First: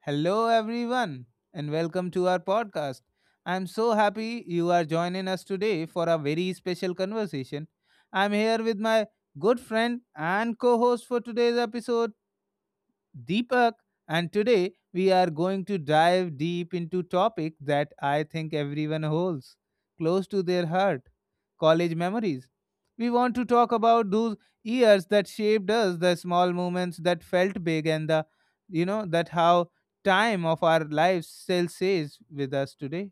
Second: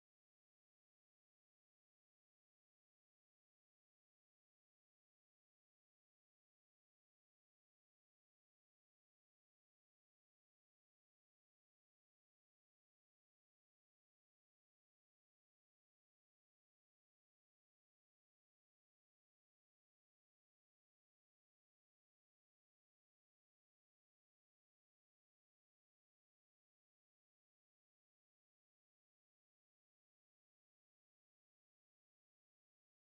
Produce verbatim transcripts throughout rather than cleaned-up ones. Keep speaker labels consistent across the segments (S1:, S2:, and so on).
S1: Hello, everyone, and welcome to our podcast. I'm so happy you are joining us today for a very special conversation. I'm here with my good friend and co host for today's episode, Deepak, and today we are going to dive deep into topic that I think everyone holds close to their heart, college memories. We want to talk about those years that shaped us, the small moments that felt big and the you know that how time of our lives still stays with us today.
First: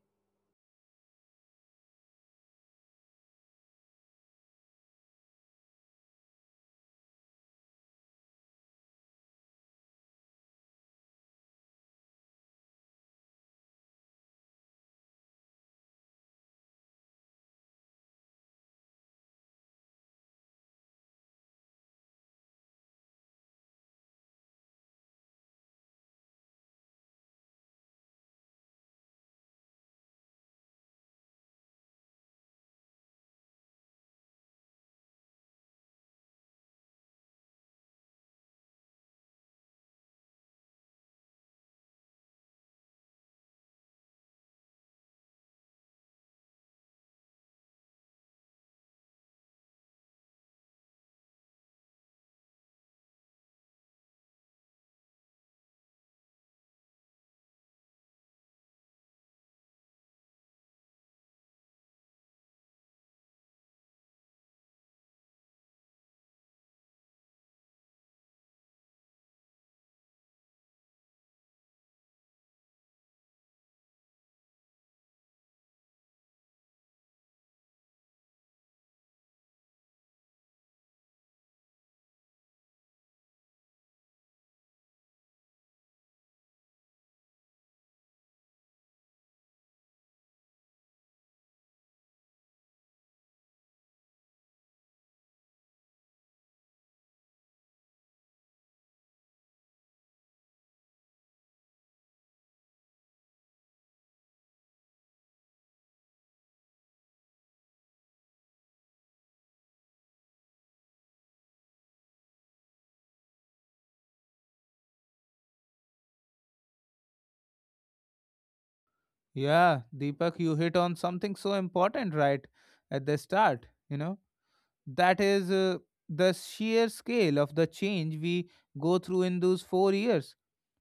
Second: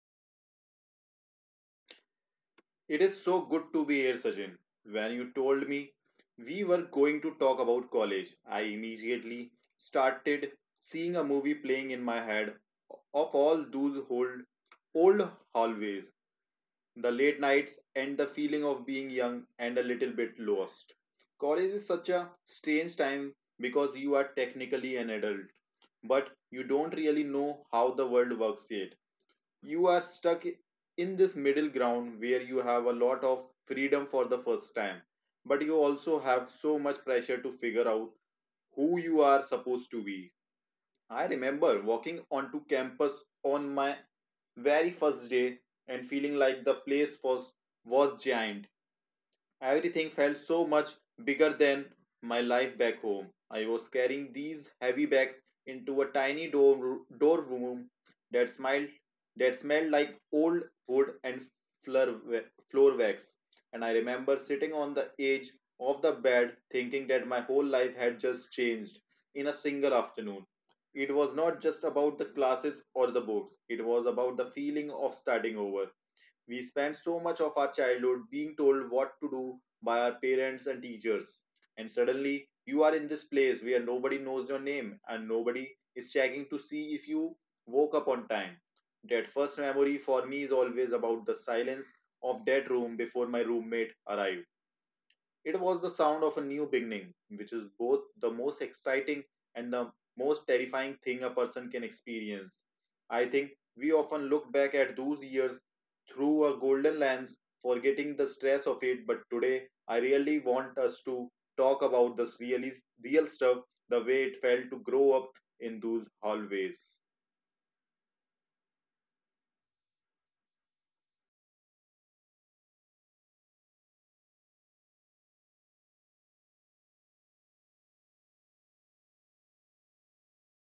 S2: It is so good to be here, Sachin. When you told me we were going to talk about college, I immediately started seeing a movie playing in my head of all those old, old hallways, the late nights, and the feeling of being young and a little bit lost. College is such a strange time because you are technically an adult, but you don't really know how the world works yet. You are stuck in this middle ground where you have a lot of freedom for the first time, but you also have so much pressure to figure out who you are supposed to be. I remember walking onto campus on my very first day and feeling like the place was was giant. Everything felt so much bigger than my life back home. I was carrying these heavy bags into a tiny door, door room that smiled that smelled like old wood and floor, floor wax. And I remember sitting on the edge of the bed thinking that my whole life had just changed in a single afternoon. It was not just about the classes or the books. It was about the feeling of starting over. We spend so much of our childhood being told what to do by our parents and teachers. And suddenly, you are in this place where nobody knows your name and nobody is checking to see if you woke up on time. That first memory for me is always about the silence of that room before my roommate arrived. It was the sound of a new beginning, which is both the most exciting and the most terrifying thing a person can experience. I think we often look back at those years through a golden lens, forgetting the stress of it. But today, I really want us to talk about this really real stuff, the way it felt to grow up in those hallways.
S1: Yeah, Deepak, you hit on something so important right at the start, you know. That is uh, the sheer scale of the change we go through in those four years.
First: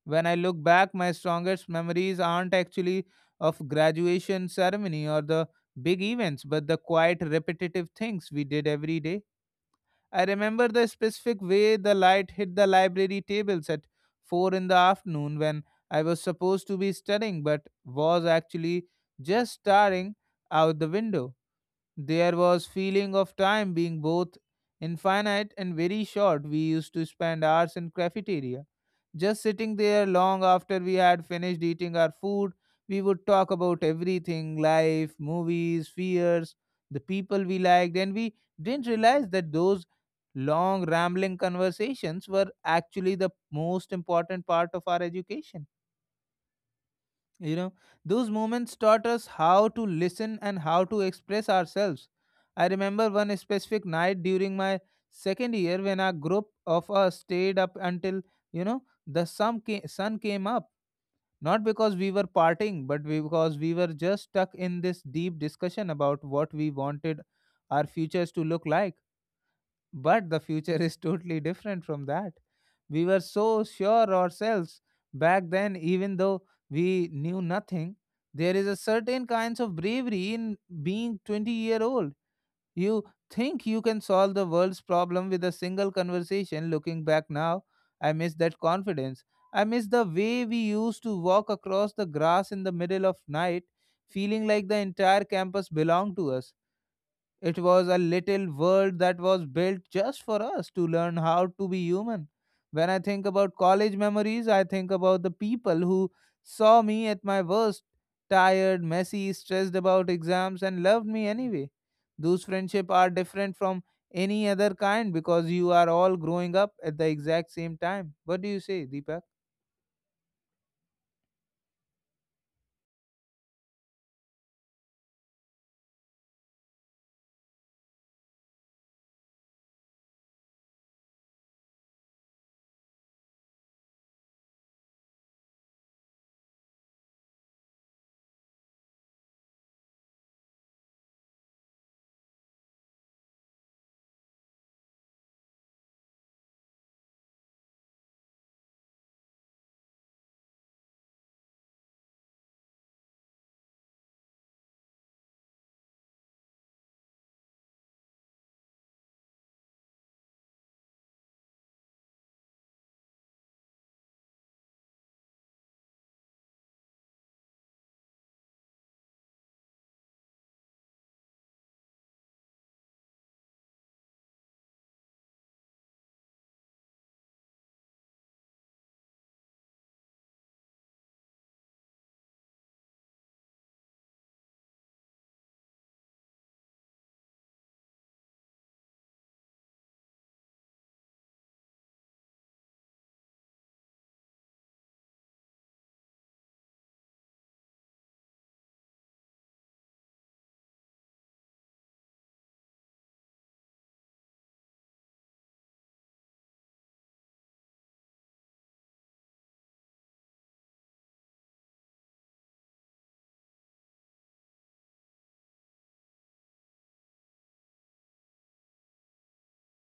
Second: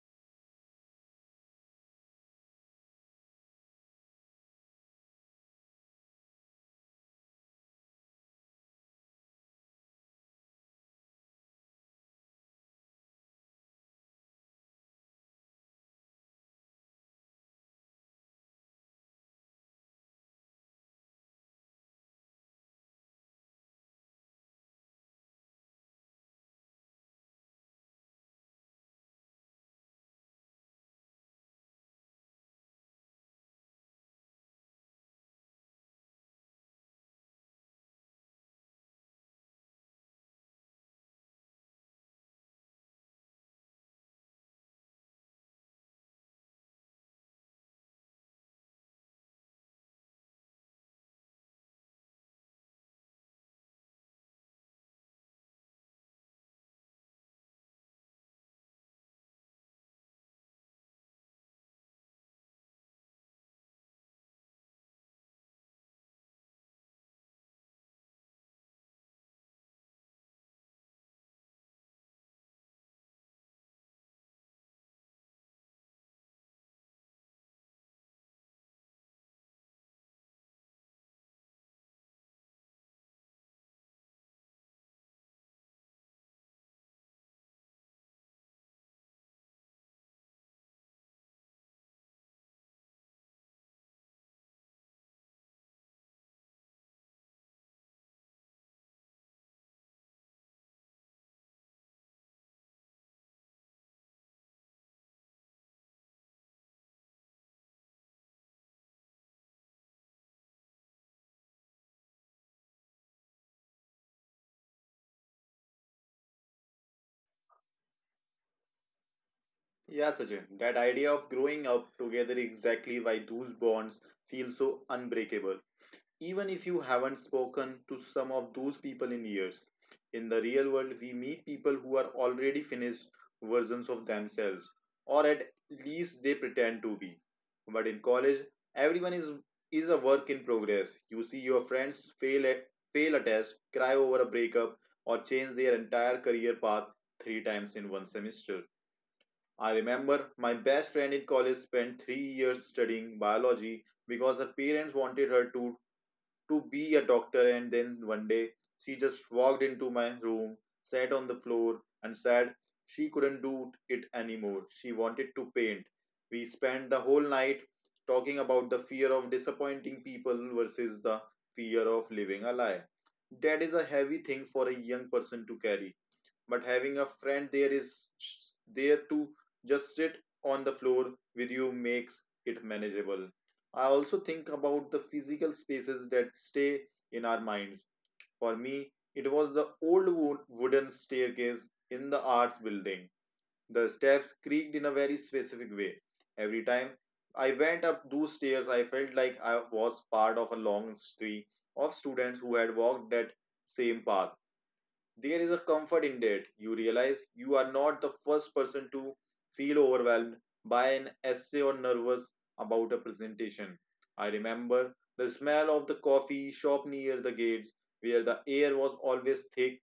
S1: When I look back, my strongest memories aren't actually of graduation ceremony or the big events, but the quiet, repetitive things we did every day. I remember the specific way the light hit the library tables at four in the afternoon when I was supposed to be studying but was actually just staring out the window. There was feeling of time being both infinite and very short. We used to spend hours in cafeteria, just sitting there long after we had finished eating our food. We would talk about everything, life, movies, fears, the people we liked, and we didn't realize that those long rambling conversations were actually the most important part of our education, you know, those moments taught us how to listen and how to express ourselves. I remember one specific night during my second year when a group of us stayed up until, you know, the sun came, sun came up. Not because we were partying, but we, because we were just stuck in this deep discussion about what we wanted our futures to look like. But the future is totally different from that. We were so sure ourselves back then, even though we knew nothing. There is a certain kinds of bravery in being twenty year old. You think you can solve the world's problem with a single conversation. Looking back now, I miss that confidence. I miss the way we used to walk across the grass in the middle of night, feeling like the entire campus belonged to us. It was a little world that was built just for us to learn how to be human. When I think about college memories, I think about the people who saw me at my worst, tired, messy, stressed about exams, and loved me anyway. Those friendships are different from any other kind because you are all growing up at the exact same time. What do you say, Deepak?
S2: Yeah, Sachin, that idea of growing up together exactly why those bonds feel so unbreakable. Even if you haven't spoken to some of those people in years, in the real world, we meet people who are already finished versions of themselves, or at least they pretend to be. But in college, everyone is is a work in progress. You see your friends fail at fail a test, cry over a breakup, or change their entire career path three times in one semester. I remember my best friend in college spent three years studying biology because her parents wanted her to to be a doctor. And then one day, she just walked into my room, sat on the floor, and said she couldn't do it anymore. She wanted to paint. We spent the whole night talking about the fear of disappointing people versus the fear of living a lie. That is a heavy thing for a young person to carry, but having a friend there is there to just sit on the floor with you makes it manageable. I also think about the physical spaces that stay in our minds. For me, it was the old wo- wooden staircase in the arts building. The steps creaked in a very specific way. Every time I went up those stairs, I felt like I was part of a long history of students who had walked that same path. There is a comfort in that. You realize you are not the first person to feel overwhelmed by an essay or nervous about a presentation. I remember the smell of the coffee shop near the gates, where the air was always thick,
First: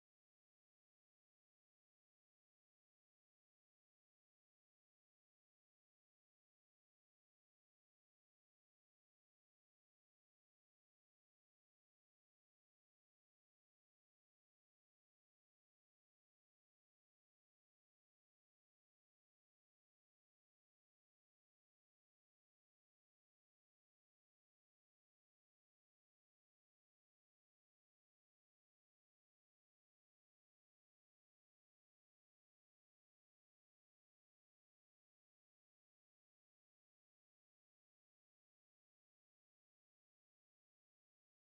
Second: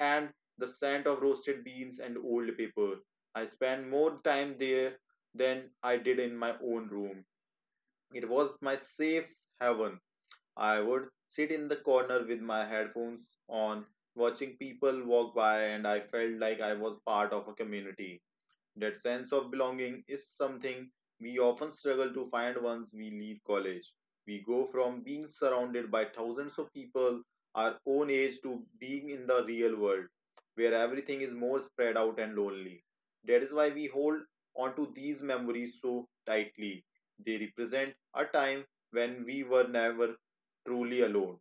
S2: and the scent of roasted beans and old paper. I spent more time there than I did in my own room. It was my safe haven. I would sit in the corner with my headphones on, watching people walk by, and I felt like I was part of a community. That sense of belonging is something we often struggle to find once we leave college. We go from being surrounded by thousands of people our own age to being in the real world, where everything is more spread out and lonely. That is why we hold onto these memories so tightly. They represent a time when we were never truly alone.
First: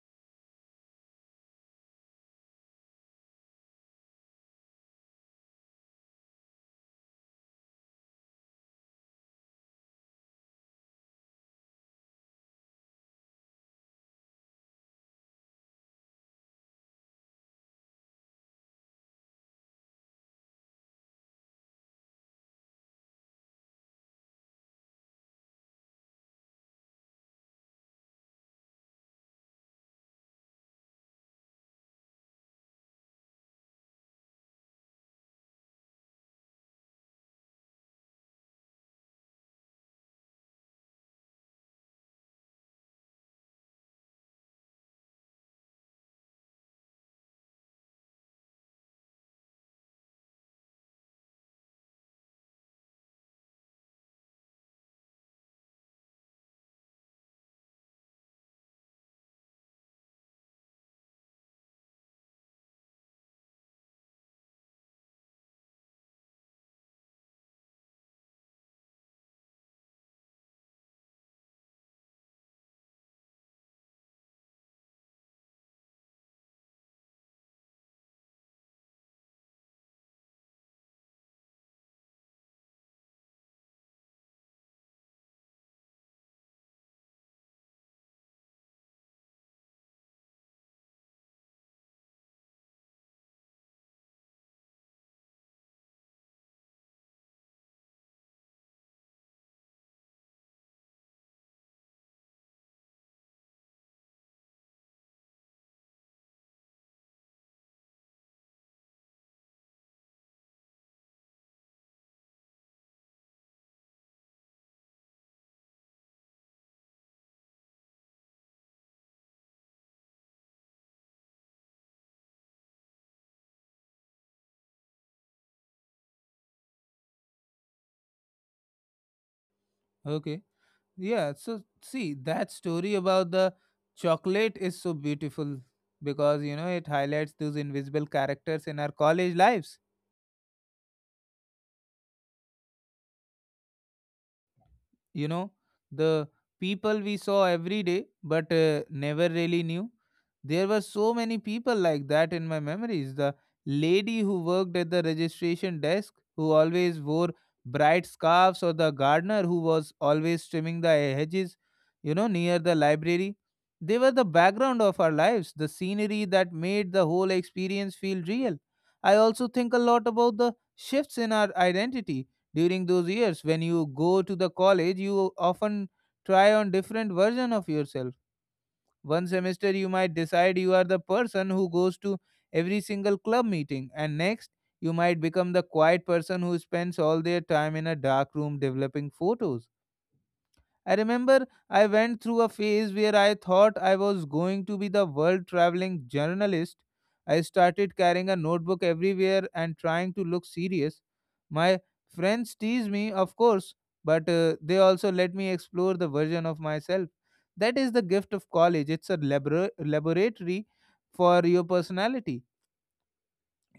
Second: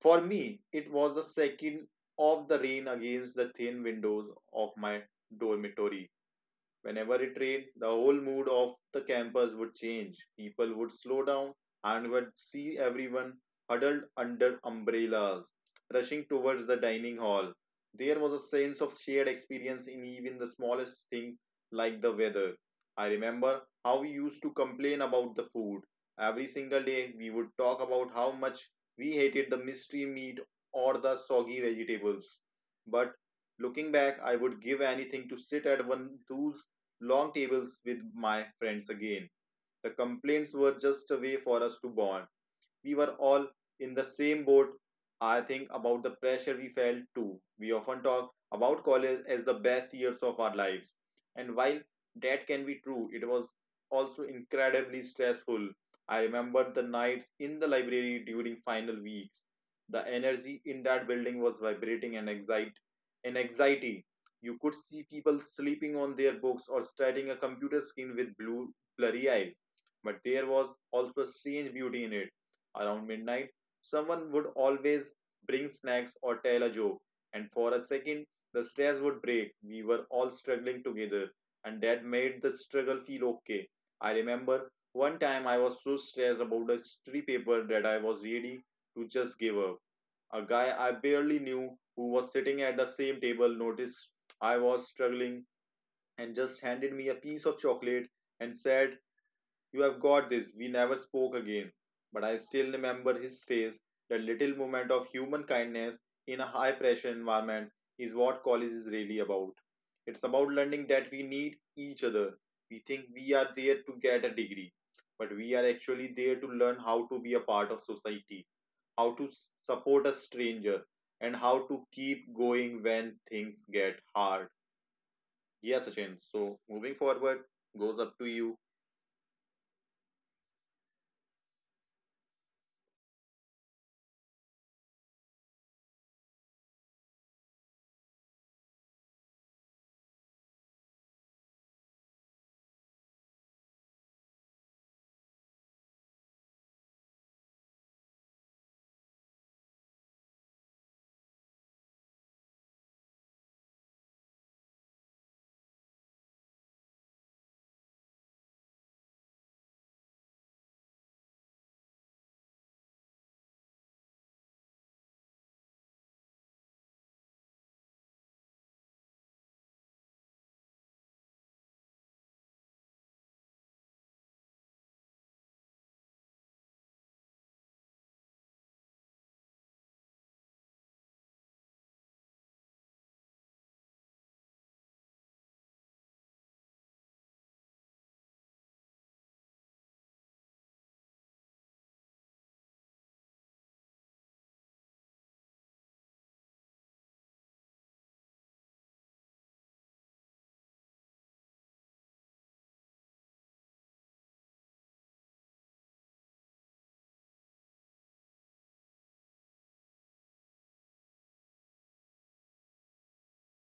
S2: For me, it was the second of the rain against the thin windows of my dormitory. Whenever it rained, the whole mood of the campus would change. People would slow down, and would see everyone huddled under umbrellas, rushing towards the dining hall. There was a sense of shared experience in even the smallest things like the weather. I remember how we used to complain about the food. Every single day, we would talk about how much we hated the mystery meat or the soggy vegetables. But looking back, I would give anything to sit at one of those long tables with my friends again. The complaints were just a way for us to bond. We were all in the same boat. I think about the pressure we felt too. We often talk about college as the best years of our lives. And while that can be true, it was also incredibly stressful. I remember the nights in the library during final weeks. The energy in that building was vibrating and excite and anxiety. You could see people sleeping on their books or staring at a computer screen with blue blurry eyes. But there was also a strange beauty in it. Around midnight, someone would always bring snacks or tell a joke, and for a second, the stairs would break. We were all struggling together, and that made the struggle feel okay. I remember one time I was so stressed about a history paper that I was ready to just give up. A guy I barely knew, who was sitting at the same table, noticed I was struggling and just handed me a piece of chocolate and said, "You have got this." We never spoke again, but I still remember his face. That little moment of human kindness in a high pressure environment is what college is really about. It's about learning that we need each other. We think we are there to get a degree, but we are actually there to learn how to be a part of society, how to s- support a stranger, and how to keep going when things get hard. Yeah, Sachin. So moving forward goes up to you.
S1: Okay. Yeah, so see, that story about the chocolate is so beautiful because you know it highlights those invisible characters in our college lives. You know, the people we saw every day but uh, never really knew. There were so many people like that in my memories: the lady who worked at the registration desk who always wore bright scarves, or the gardener who was always trimming the hedges, you know, near the library. They were the background of our lives, the scenery that made the whole experience feel real. I also think a lot about the shifts in our identity during those years. When you go to the college, you often try on different version of yourself. One semester you might decide you are the person who goes to every single club meeting, and next you might become the quiet person who spends all their time in a dark room developing photos. I remember I went through a phase where I thought I was going to be the world traveling journalist. I started carrying a notebook everywhere and trying to look serious. My friends teased me, of course, but uh, they also let me explore the version of myself. That is the gift of college. It's a labora- laboratory for your personality.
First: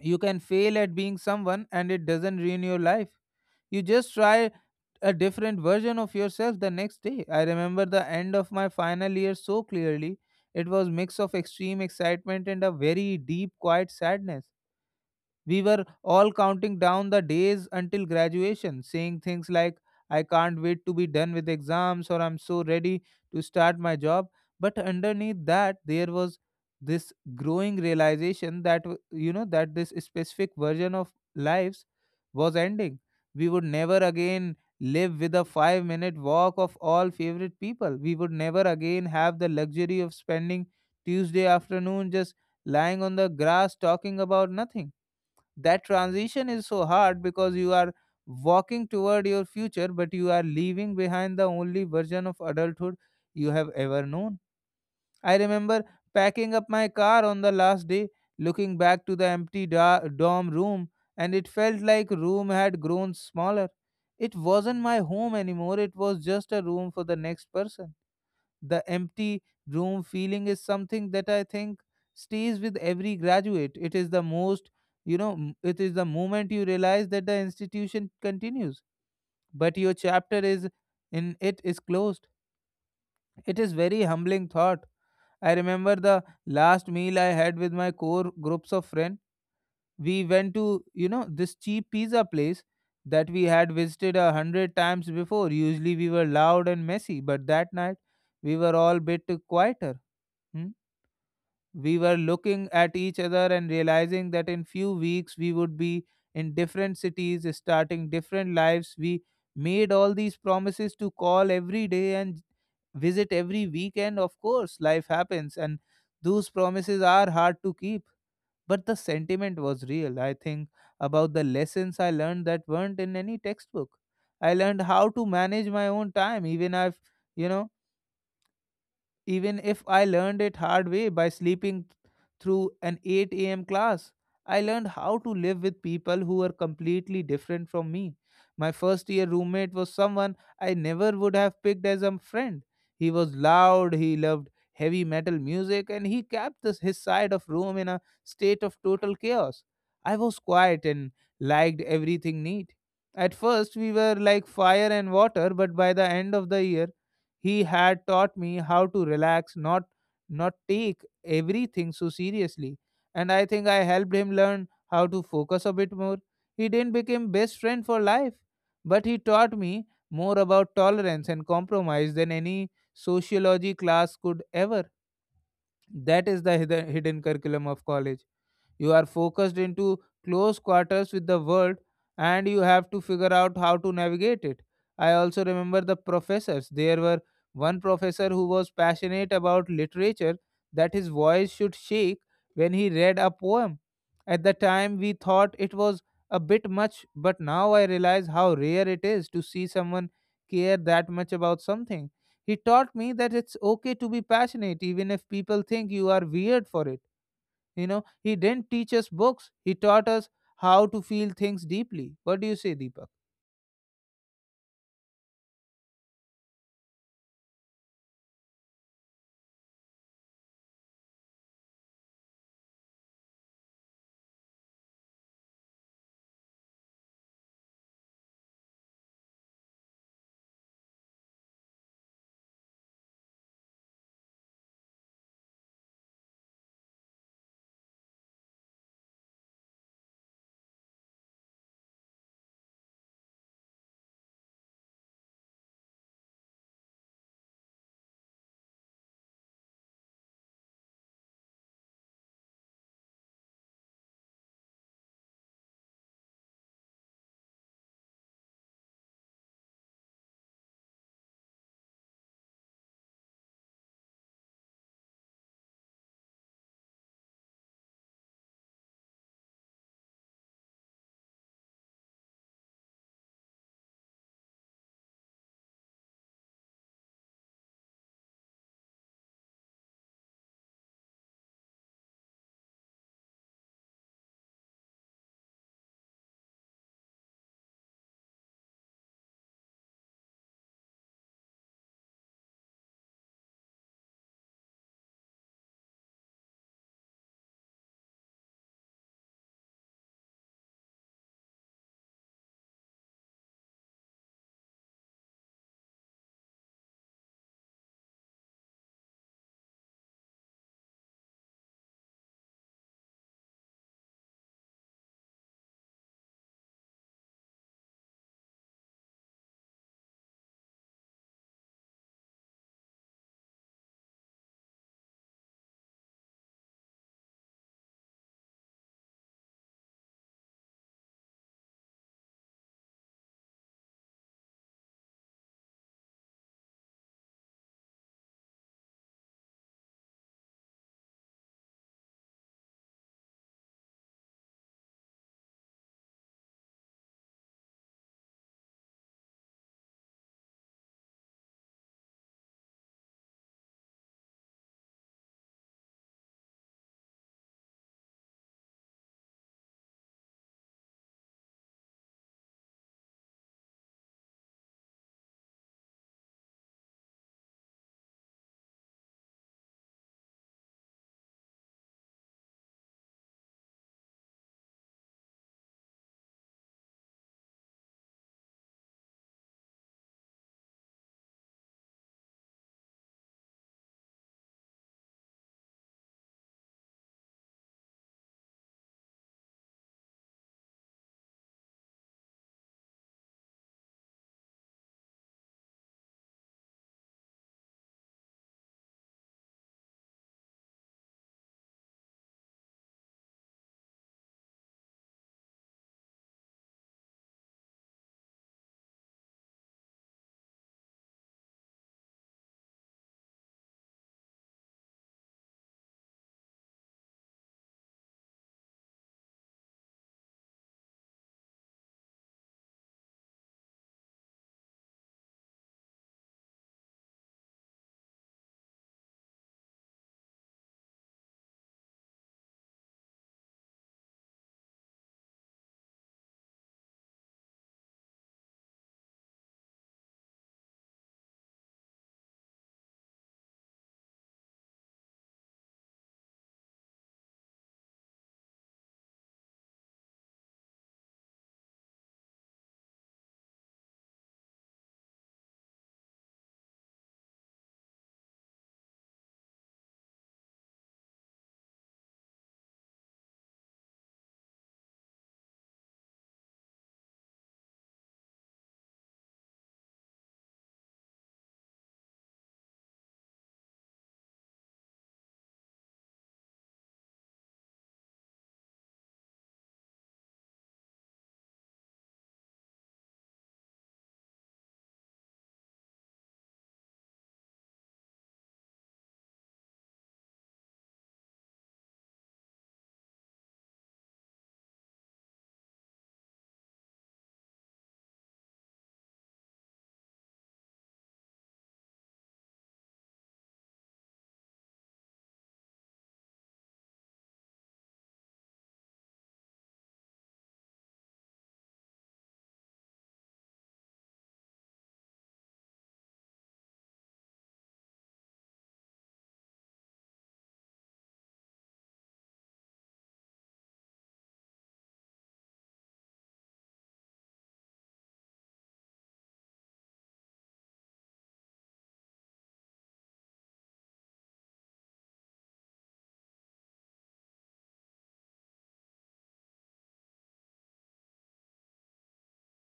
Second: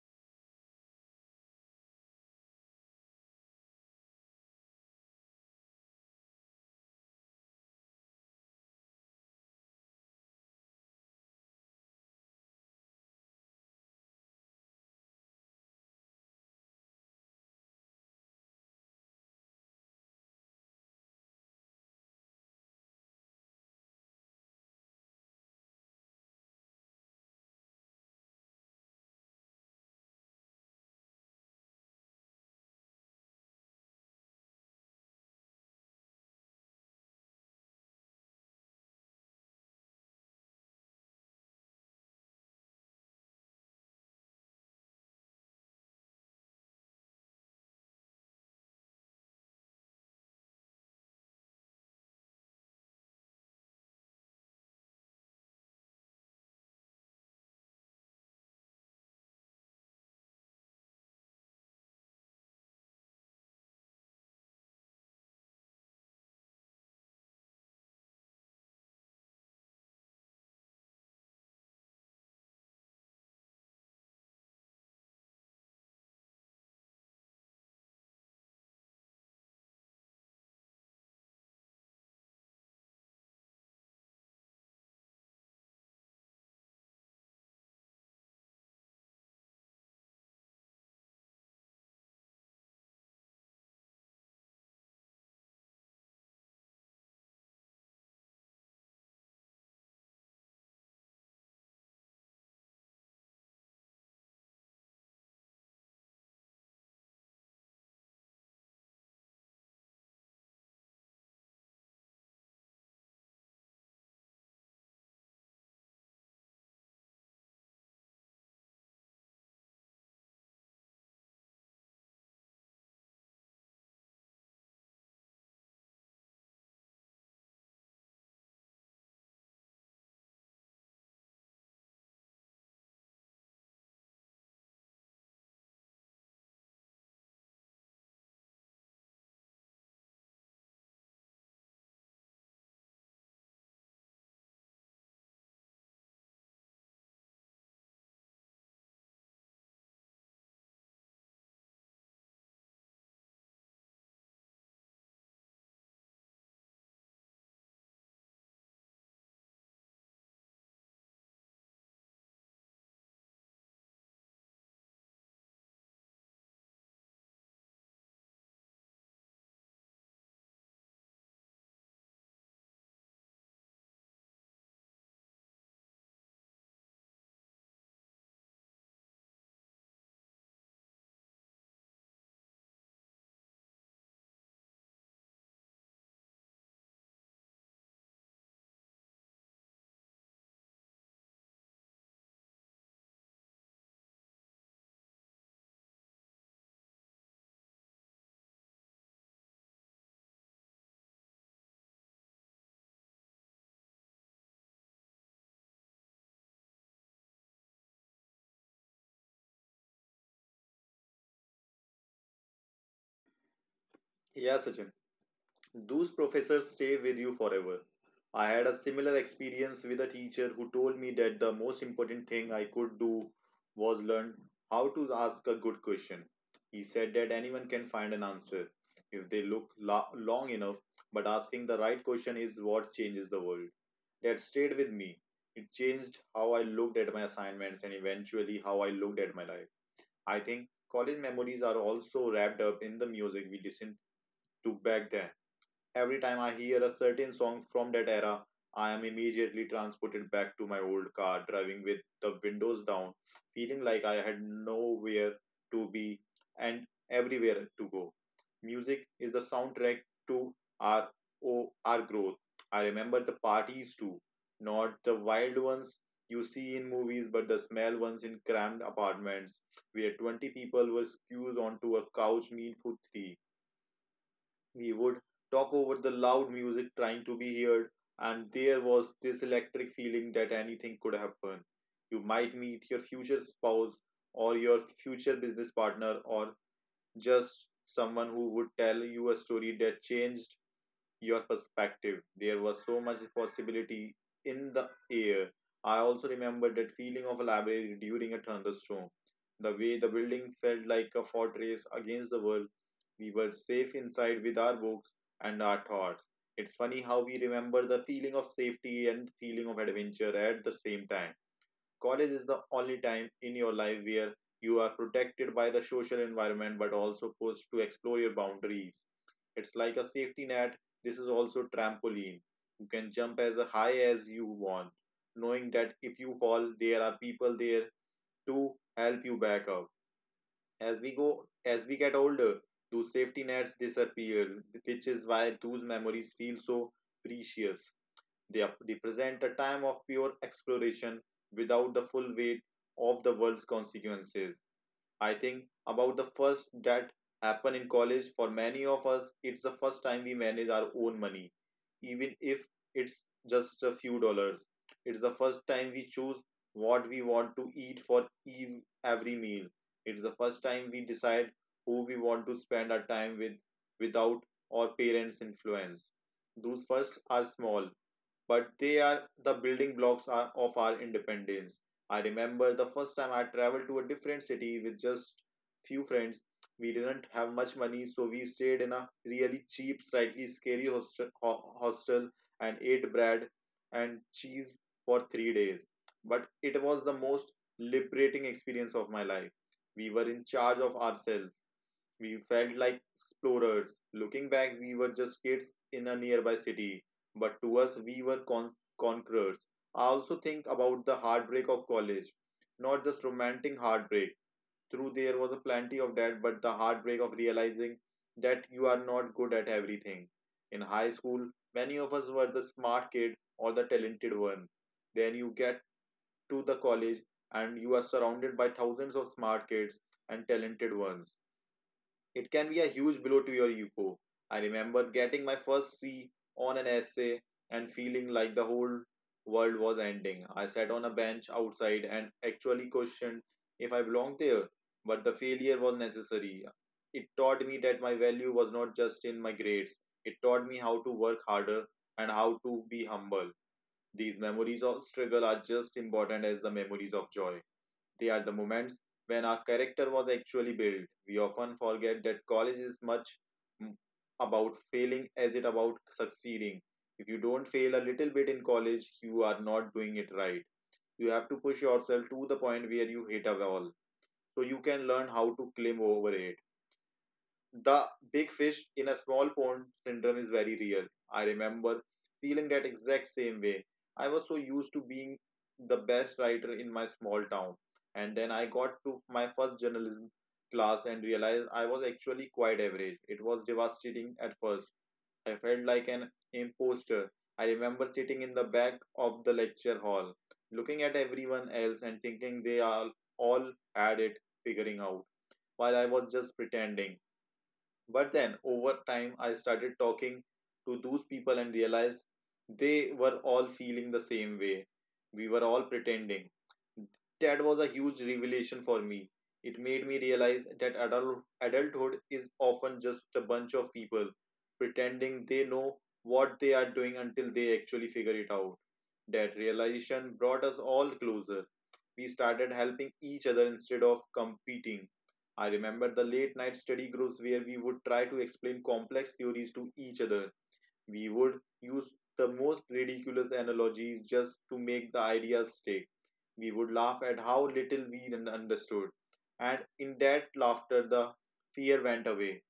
S1: You can fail at being someone and it doesn't ruin your life. You just try a different version of yourself the next day. I remember the end of my final year so clearly. It was mix of extreme excitement and a very deep quiet sadness. We were all counting down the days until graduation, saying things like, I can't wait to be done with exams, or I'm so ready to start my job. But underneath that, there was this growing realization that, w- you know, that this specific version of lives was ending. We would never again live with a five minute walk of all favorite people. We would never again have the luxury of spending Tuesday afternoon just lying on the grass talking about nothing. That transition is so hard because you are walking toward your future but you are leaving behind the only version of adulthood you have ever known. I remember packing up my car on the last day, looking back to the empty da- dorm room, and it felt like room had grown smaller. It wasn't my home anymore, it was just a room for the next person. The empty room feeling is something that I think stays with every graduate. It is the most, you know, m- it is the moment you realize that the institution continues, but your chapter is in it is closed. It is very humbling thought. I remember the last meal I had with my core groups of friends. We went to, you know, this cheap pizza place that we had visited a hundred times before. Usually we were loud and messy, but that night we were all bit quieter. Hmm? We were looking at each other and realizing that in few weeks we would be in different cities, starting different lives. We made all these promises to call every day and visit every weekend. Of course, life happens, and those promises are hard to keep. But the sentiment was real. I think about the lessons I learned that weren't in any textbook. I learned how to manage my own time, even if you know even if I learned it hard way by sleeping through an eight a m class. I learned how to live with people who were completely different from me. My first year roommate was someone I never would have picked as a friend. He was loud, he loved heavy metal music, and he kept this, his side of room in a state of total chaos. I was quiet and liked everything neat. At first, we were like fire and water, but by the end of the year, he had taught me how to relax, not not take everything so seriously, and I think I helped him learn how to focus a bit more. He didn't become best friend for life, but he taught me more about tolerance and compromise than any sociology class could ever. That is the hidden hidden curriculum of college. You are focused into close quarters with the world and you have to figure out how to navigate it. I also remember the professors. There were one professor who was passionate about literature that his voice should shake when he read a poem. At the time, we thought it was a bit much, but now I realize how rare it is to see someone care that much about something. He taught me that it's okay to be passionate even if people think you are weird for it. You know, he didn't teach us books, he taught us how to feel things deeply. What do you say, Deepak?
S2: Yeah, Sachin. Those professors stay with you forever. I had a similar experience with a teacher who told me that the most important thing I could do was learn how to ask a good question. He said that anyone can find an answer if they look lo- long enough, but asking the right question is what changes the world. That stayed with me. It changed how I looked at my assignments and eventually how I looked at my life. I think college memories are also wrapped up in the music we listened to back then. Every time I hear a certain song from that era, I am immediately transported back to my old car, driving with the windows down, feeling like I had nowhere to be and everywhere to go. Music is the soundtrack to our, oh, our growth. I remember the parties too, not the wild ones you see in movies, but the small ones in cramped apartments where twenty people were squeezed onto a couch meal for three. We would talk over the loud music trying to be heard, and there was this electric feeling that anything could happen. You might meet your future spouse or your future business partner or just someone who would tell you a story that changed your perspective. There was so much possibility in the air. I also remember that feeling of a library during a thunderstorm. The way the building felt like a fortress against the world. We were safe inside with our books and our thoughts. It's funny how we remember the feeling of safety and feeling of adventure at the same time. College is the only time in your life where you are protected by the social environment but also pushed to explore your boundaries. It's like a safety net. This is also trampoline. You can jump as high as you want, knowing that if you fall, there are people there to help you back up. As we go, as we get older, those safety nets disappear, which is why those memories feel so precious. They ap- represent a time of pure exploration without the full weight of the world's consequences. I think about the first that happened in college. For many of us, it's the first time we manage our own money, even if it's just a few dollars. It's the first time we choose what we want to eat for ev- every meal. It's the first time we decide who we want to spend our time with without our parents' influence. Those first are small, but they are the building blocks of our independence. I remember the first time I traveled to a different city with just few friends. We didn't have much money, so we stayed in a really cheap, slightly scary hostel, ho- hostel and ate bread and cheese for three days. But it was the most liberating experience of my life. We were in charge of ourselves, we felt like explorers. Looking back, we were just kids in a nearby city, but to us, we were con- conquerors. I also think about the heartbreak of college, not just romantic heartbreak. Through there was a plenty of that, but the heartbreak of realizing that you are not good at everything. In high school, many of us were the smart kid or the talented one. Then you get to the college and you are surrounded by thousands of smart kids and talented ones. It can be a huge blow to your ego. I remember getting my first C on an essay and feeling like the whole world was ending. I sat on a bench outside and actually questioned if I belonged there, but the failure was necessary. It taught me that my value was not just in my grades, it taught me how to work harder and how to be humble. These memories of struggle are just important as the memories of joy. They are the moments when our character was actually built. We often forget that college is much m- about failing as it about succeeding. If you don't fail a little bit in college, you are not doing it right. You have to push yourself to the point where you hit a wall so you can learn how to climb over it. The big fish in a small pond syndrome is very real. I remember feeling that exact same way. I was so used to being the best writer in my small town. And then I got to my first journalism class and realized I was actually quite average. It was devastating at first. I felt like an imposter. I remember sitting in the back of the lecture hall, looking at everyone else and thinking they all all had it figuring out, while I was just pretending. But then over time, I started talking to those people and realized they were all feeling the same way. We were all pretending. That was a huge revelation for me. It made me realize that adult, adulthood is often just a bunch of people pretending they know what they are doing until they actually figure it out. That realization brought us all closer. We started helping each other instead of competing. I remember the late night study groups where we would try to explain complex theories to each other. We would use the most ridiculous analogies just to make the ideas stick. We would laugh at how little we un- understood. And in that laughter, the fear went away.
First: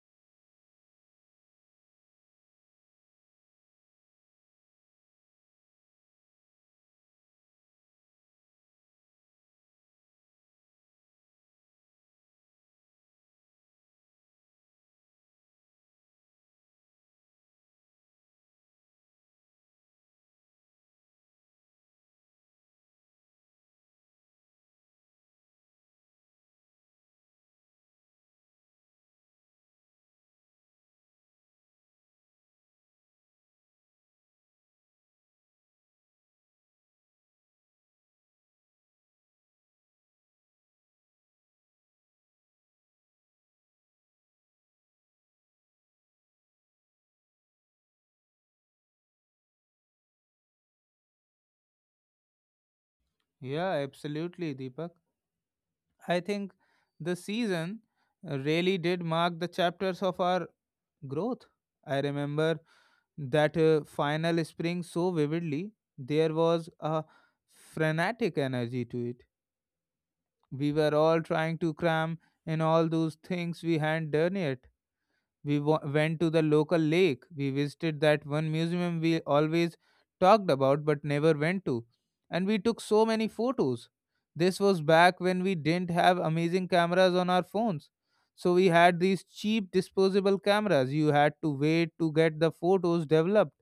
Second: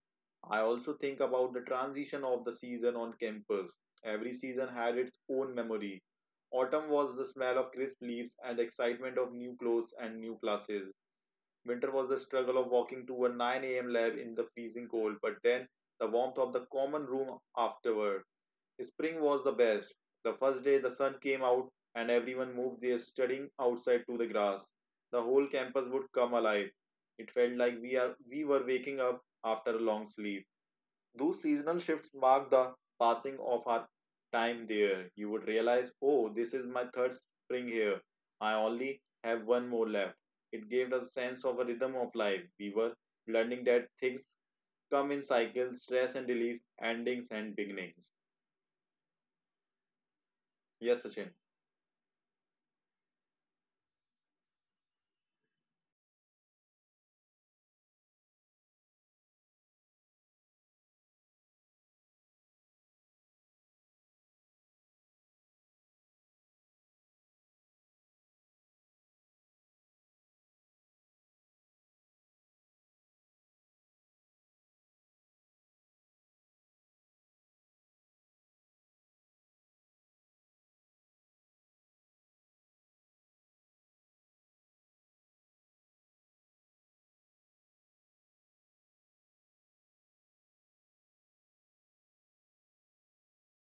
S2: I also think about the transition of the season on campus. Every season had its own memory. Autumn was the smell of crisp leaves and the excitement of new clothes and new classes. Winter was the struggle of walking to a nine a m lab in the freezing cold, but then the warmth of the common room afterward. Spring was the best. The first day the sun came out and everyone moved their studying outside to the grass. The whole campus would come alive. It felt like we are we were waking up after a long sleep. Those seasonal shifts mark the passing of our time there. You would realize, oh, this is my third spring here. I only have one more left. It gave us a sense of a rhythm of life. We were learning that things come in cycles, stress and relief, endings and beginnings. Yes, Sachin.
S1: Yeah, absolutely, Deepak. I think the season uh, really did mark the chapters of our growth. I remember that uh, final spring so vividly. There was a frenetic energy to it. We were all trying to cram in all those things we hadn't done yet. We wa- went to the local lake. We visited that one museum we always talked about but never went to. And we took so many photos. This was back when we didn't have amazing cameras on our phones. So we had these cheap disposable cameras. You had to wait to get the photos developed.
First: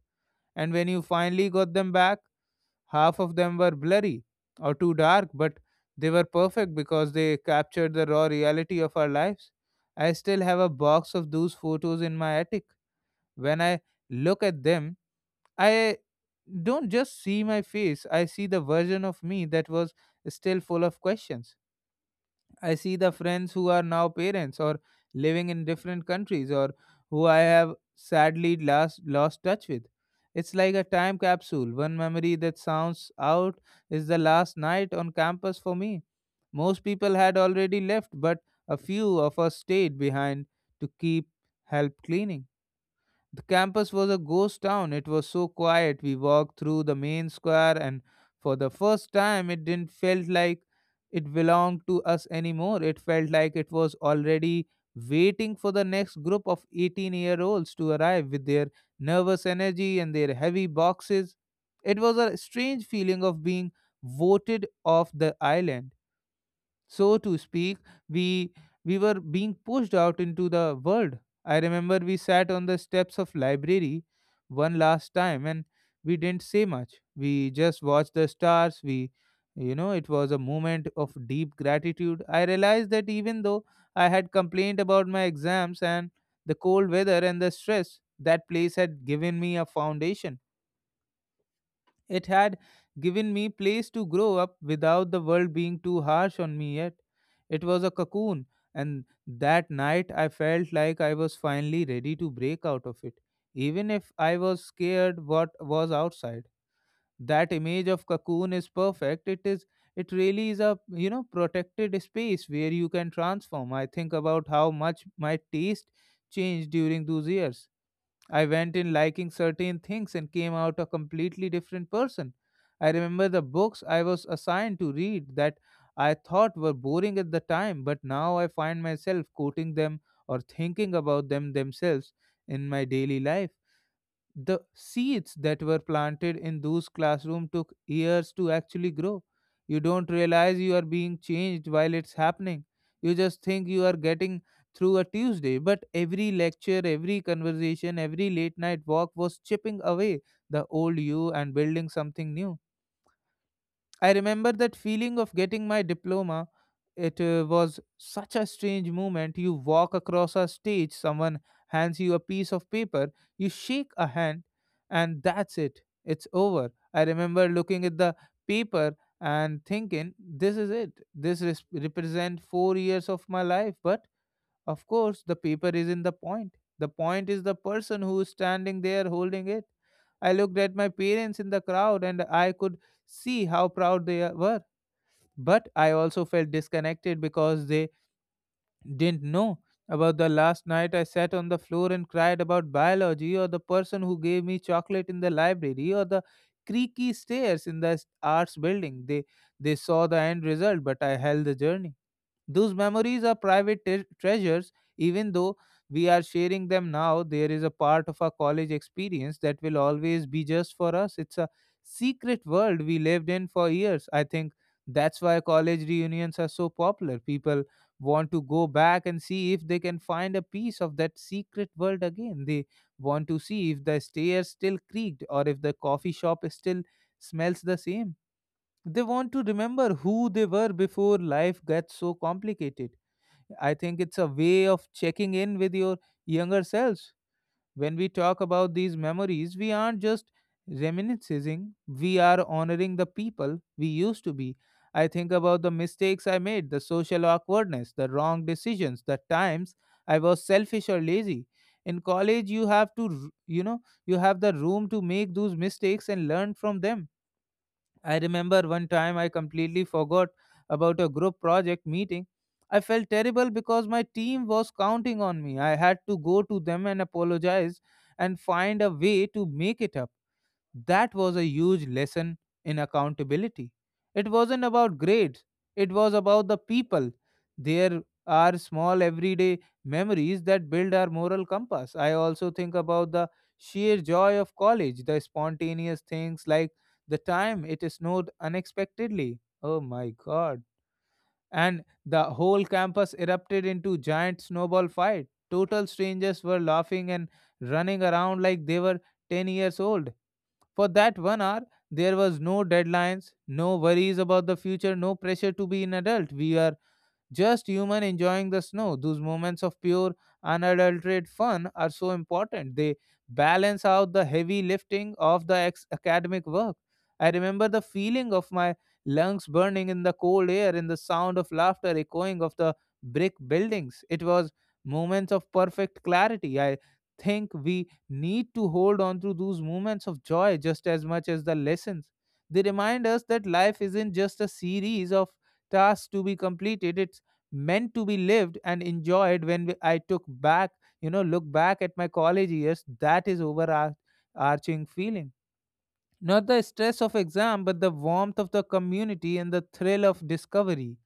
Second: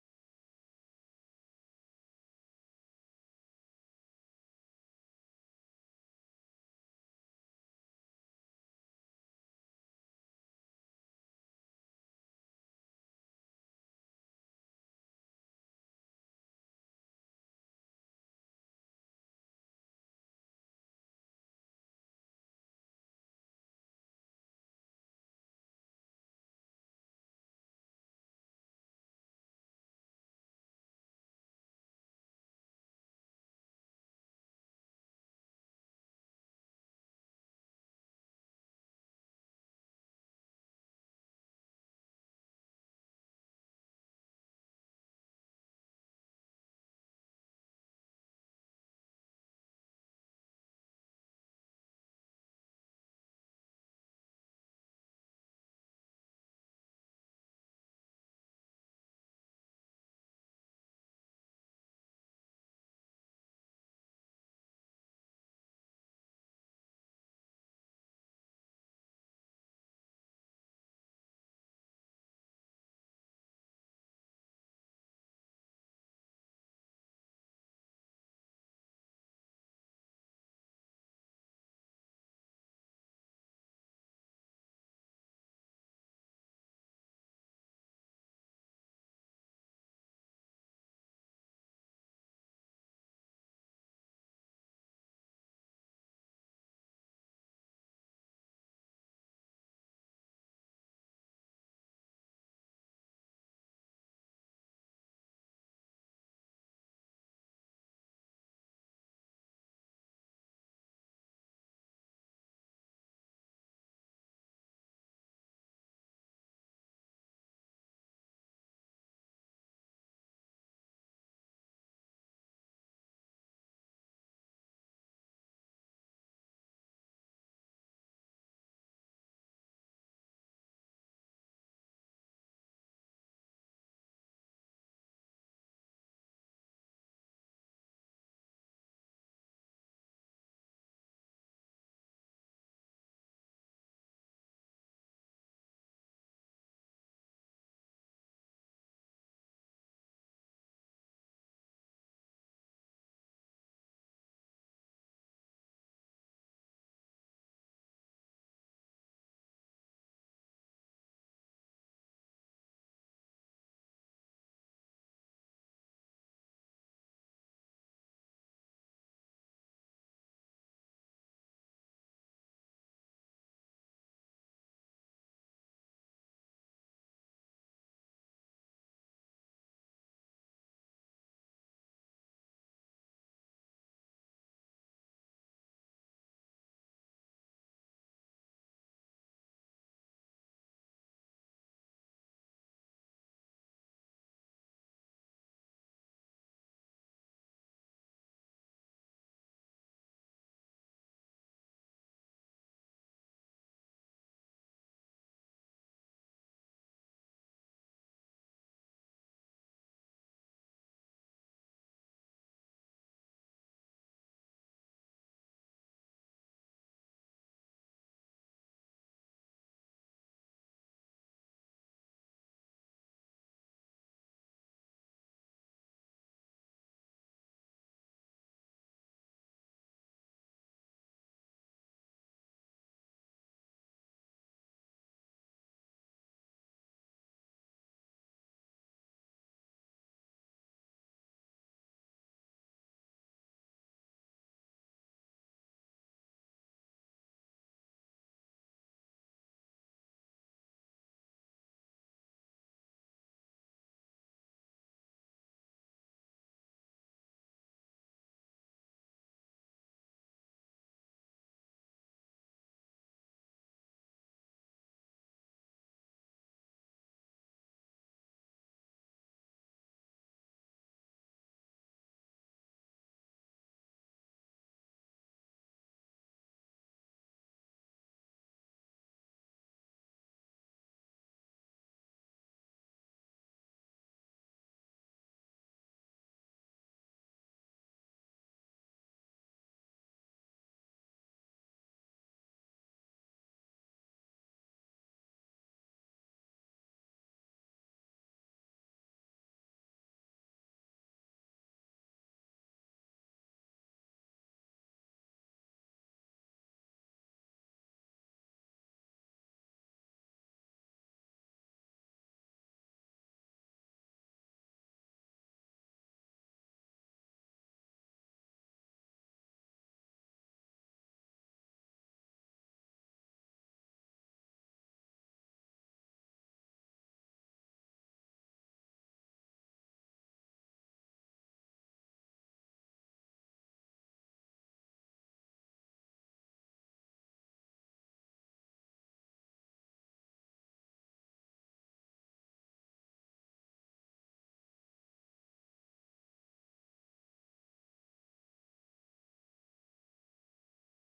S1: And when you finally got them back, half of them were blurry or too dark, but they were perfect because they captured the raw reality of our lives. I still have a box of those photos in my attic. When I look at them, I don't just see my face, I see the version of me that was still full of questions. I see the friends who are now parents, or living in different countries, or who I have sadly last lost touch with. It's like a time capsule. One memory that sounds out is the last night on campus for me. Most people had already left, but a few of us stayed behind to keep help cleaning. The campus was a ghost town. It was so quiet. We walked through the main square, and for the first time, it didn't felt like it belonged to us anymore. It felt like it was already waiting for the next group of eighteen year olds to arrive with their nervous energy and their heavy boxes. It was a strange feeling of being voted off the island, so to speak. We we were being pushed out into the world. I remember we sat on the steps of library one last time, and we didn't say much. We just watched the stars. We you know It was a moment of deep gratitude. I realized that even though I had complained about my exams and the cold weather and the stress, that place had given me a foundation. It had given me place to grow up without the world being too harsh on me yet. It was a cocoon, and that night I felt like I was finally ready to break out of it, even if I was scared what was outside. That image of cocoon is perfect. It is it really is a, you know protected space where you can transform. I think about how much my taste changed during those years. I went in liking certain things and came out a completely different person. I remember the books I was assigned to read that I thought were boring at the time, but now I find myself quoting them or thinking about them themselves in my daily life. The seeds that were planted in those classroom took years to actually grow. You don't realize you are being changed while it's happening. You just think you are getting through a tuesday, but every lecture, every conversation, every late night walk was chipping away the old you and building something new. I remember that feeling of getting my diploma. It uh, was such a strange moment. You walk across a stage, someone hands you a piece of paper, you shake a hand, and that's it. It's over. I remember looking at the paper and thinking, this is it. This res- represents four years of my life, but of course, the paper is in the point. The point is the person who is standing there holding it. I looked at my parents in the crowd and I could see how proud they were. But I also felt disconnected because they didn't know about the last night I sat on the floor and cried about biology, or the person who gave me chocolate in the library, or the creaky stairs in the arts building. They they saw the end result, but I held the journey. Those memories are private te- treasures, even though we are sharing them now. There is a part of our college experience that will always be just for us. It's a secret world we lived in for years. I think that's why college reunions are so popular. People want to go back and see if they can find a piece of that secret world again. They want to see if the stairs still creaked or if the coffee shop still smells the same. They want to remember who they were before life gets so complicated. I think it's a way of checking in with your younger selves. When we talk about these memories, we aren't just reminiscing, we are honoring the people we used to be. I think about the mistakes I made, the social awkwardness, the wrong decisions, the times I was selfish or lazy. In college, you have to, r- you know, you have the room to make those mistakes and learn from them. I remember one time I completely forgot about a group project meeting. I felt terrible because my team was counting on me. I had to go to them and apologize and find a way to make it up. That was a huge lesson in accountability. It wasn't about grades, it was about the people. There are small everyday memories that build our moral compass. I also think about the sheer joy of college, the spontaneous things like the time it snowed unexpectedly. Oh my god. And the whole campus erupted into giant snowball fight. Total strangers were laughing and running around like they were ten years old. For that one hour, there was no deadlines, no worries about the future, no pressure to be an adult. We are just human enjoying the snow. Those moments of pure, unadulterated fun are so important. They balance out the heavy lifting of the ex- academic work. I remember the feeling of my lungs burning in the cold air and the sound of laughter echoing of the brick buildings. It was moments of perfect clarity. I think we need to hold on to those moments of joy just as much as the lessons. They remind us that life isn't just a series of tasks to be completed, it's meant to be lived and enjoyed. when we- I took back, you know, look back at my college years, that is overarching feeling. Not the stress of exam, but the warmth of the community and the thrill of discovery.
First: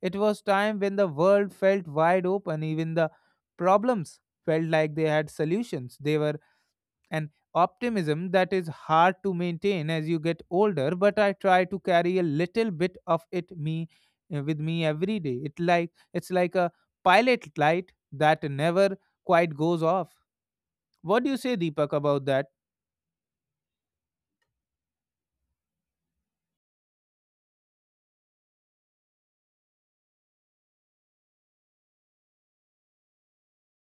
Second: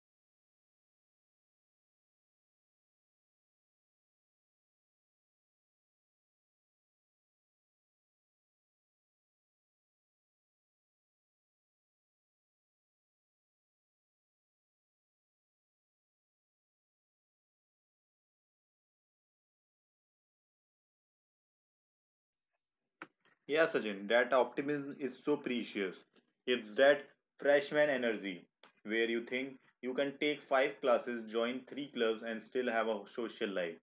S1: It was time when the world felt wide open, even the problems felt like they had solutions. They were an optimism that is hard to maintain as you get older, but I try to carry a little bit of it me, uh, with me every day. It like it's like a pilot light that never quite goes off. What do you say Deepak about that?
S2: Yeah, Sachin, that optimism is so precious. It's that freshman energy where you think you can take five classes, join three clubs, and still have a social life.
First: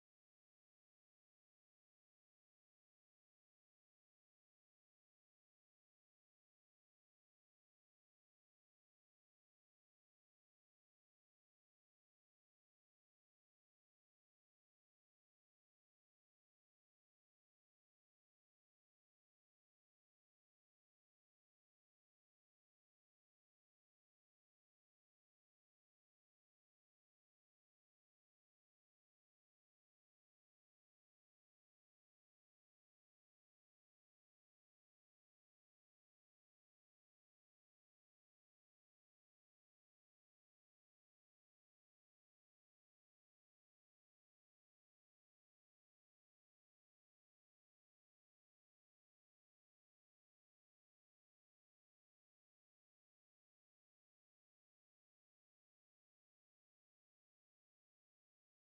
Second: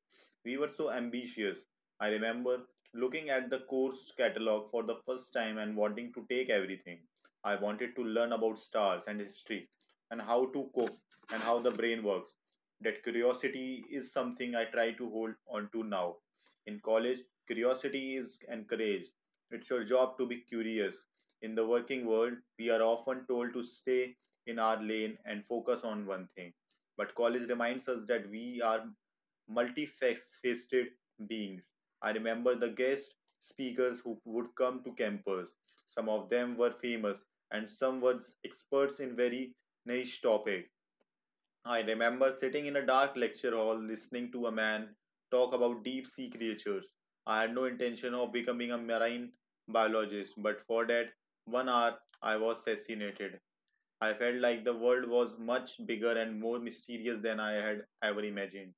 S2: We were so ambitious. I remember looking at the course catalog for the first time and wanting to take everything. I wanted to learn about stars and history and how to cook and how the brain works. That curiosity is something I try to hold on to now. In college, curiosity is encouraged, it's your job to be curious. In the working world, we are often told to stay in our lane and focus on one thing. But college reminds us that we are multifaceted beings. I remember the guest speakers who would come to campus. Some of them were famous, and some were experts in very niche topics. I remember sitting in a dark lecture hall listening to a man talk about deep sea creatures. I had no intention of becoming a marine biologist, but for that one hour I was fascinated. I felt like the world was much bigger and more mysterious than I had ever imagined.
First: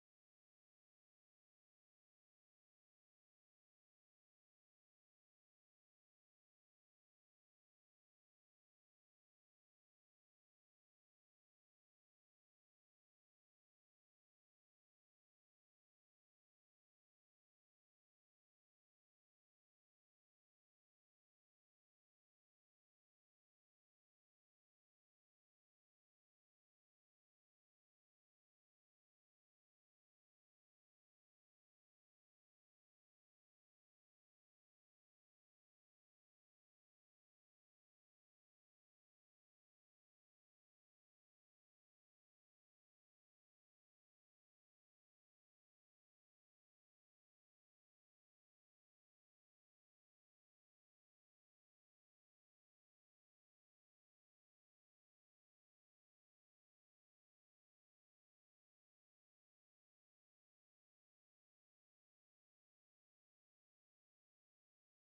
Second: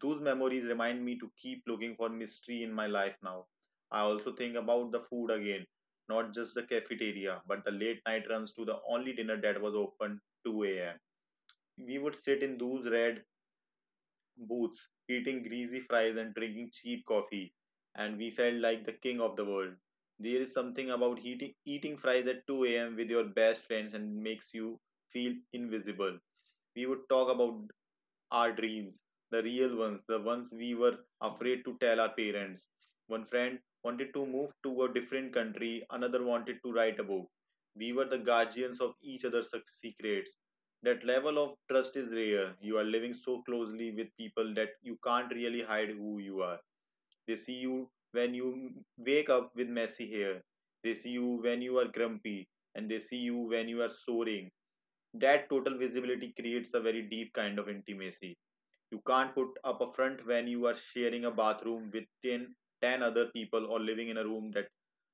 S2: Those memories remind me to keep looking for mystery in my life now. I also think about the food again, not just the cafeteria, but the late night runs to the only dinner that was open two a m. We would sit in those red booths, eating greasy fries and drinking cheap coffee, and we felt like the king of the world. There is something about heating, eating fries at two a m with your best friends and makes you feel invisible. We would talk about our dreams, the real ones, the ones we were afraid to tell our parents. One friend wanted to move to a different country, another wanted to write a book. We were the guardians of each other's suc- secrets. That level of trust is rare. You are living so closely with people that you can't really hide who you are. They see you when you wake up with messy hair, they see you when you are grumpy, and they see you when you are soaring. That total visibility creates a very deep kind of intimacy. You can't put up a front when you are sharing a bathroom with ten, ten other people or living in a room that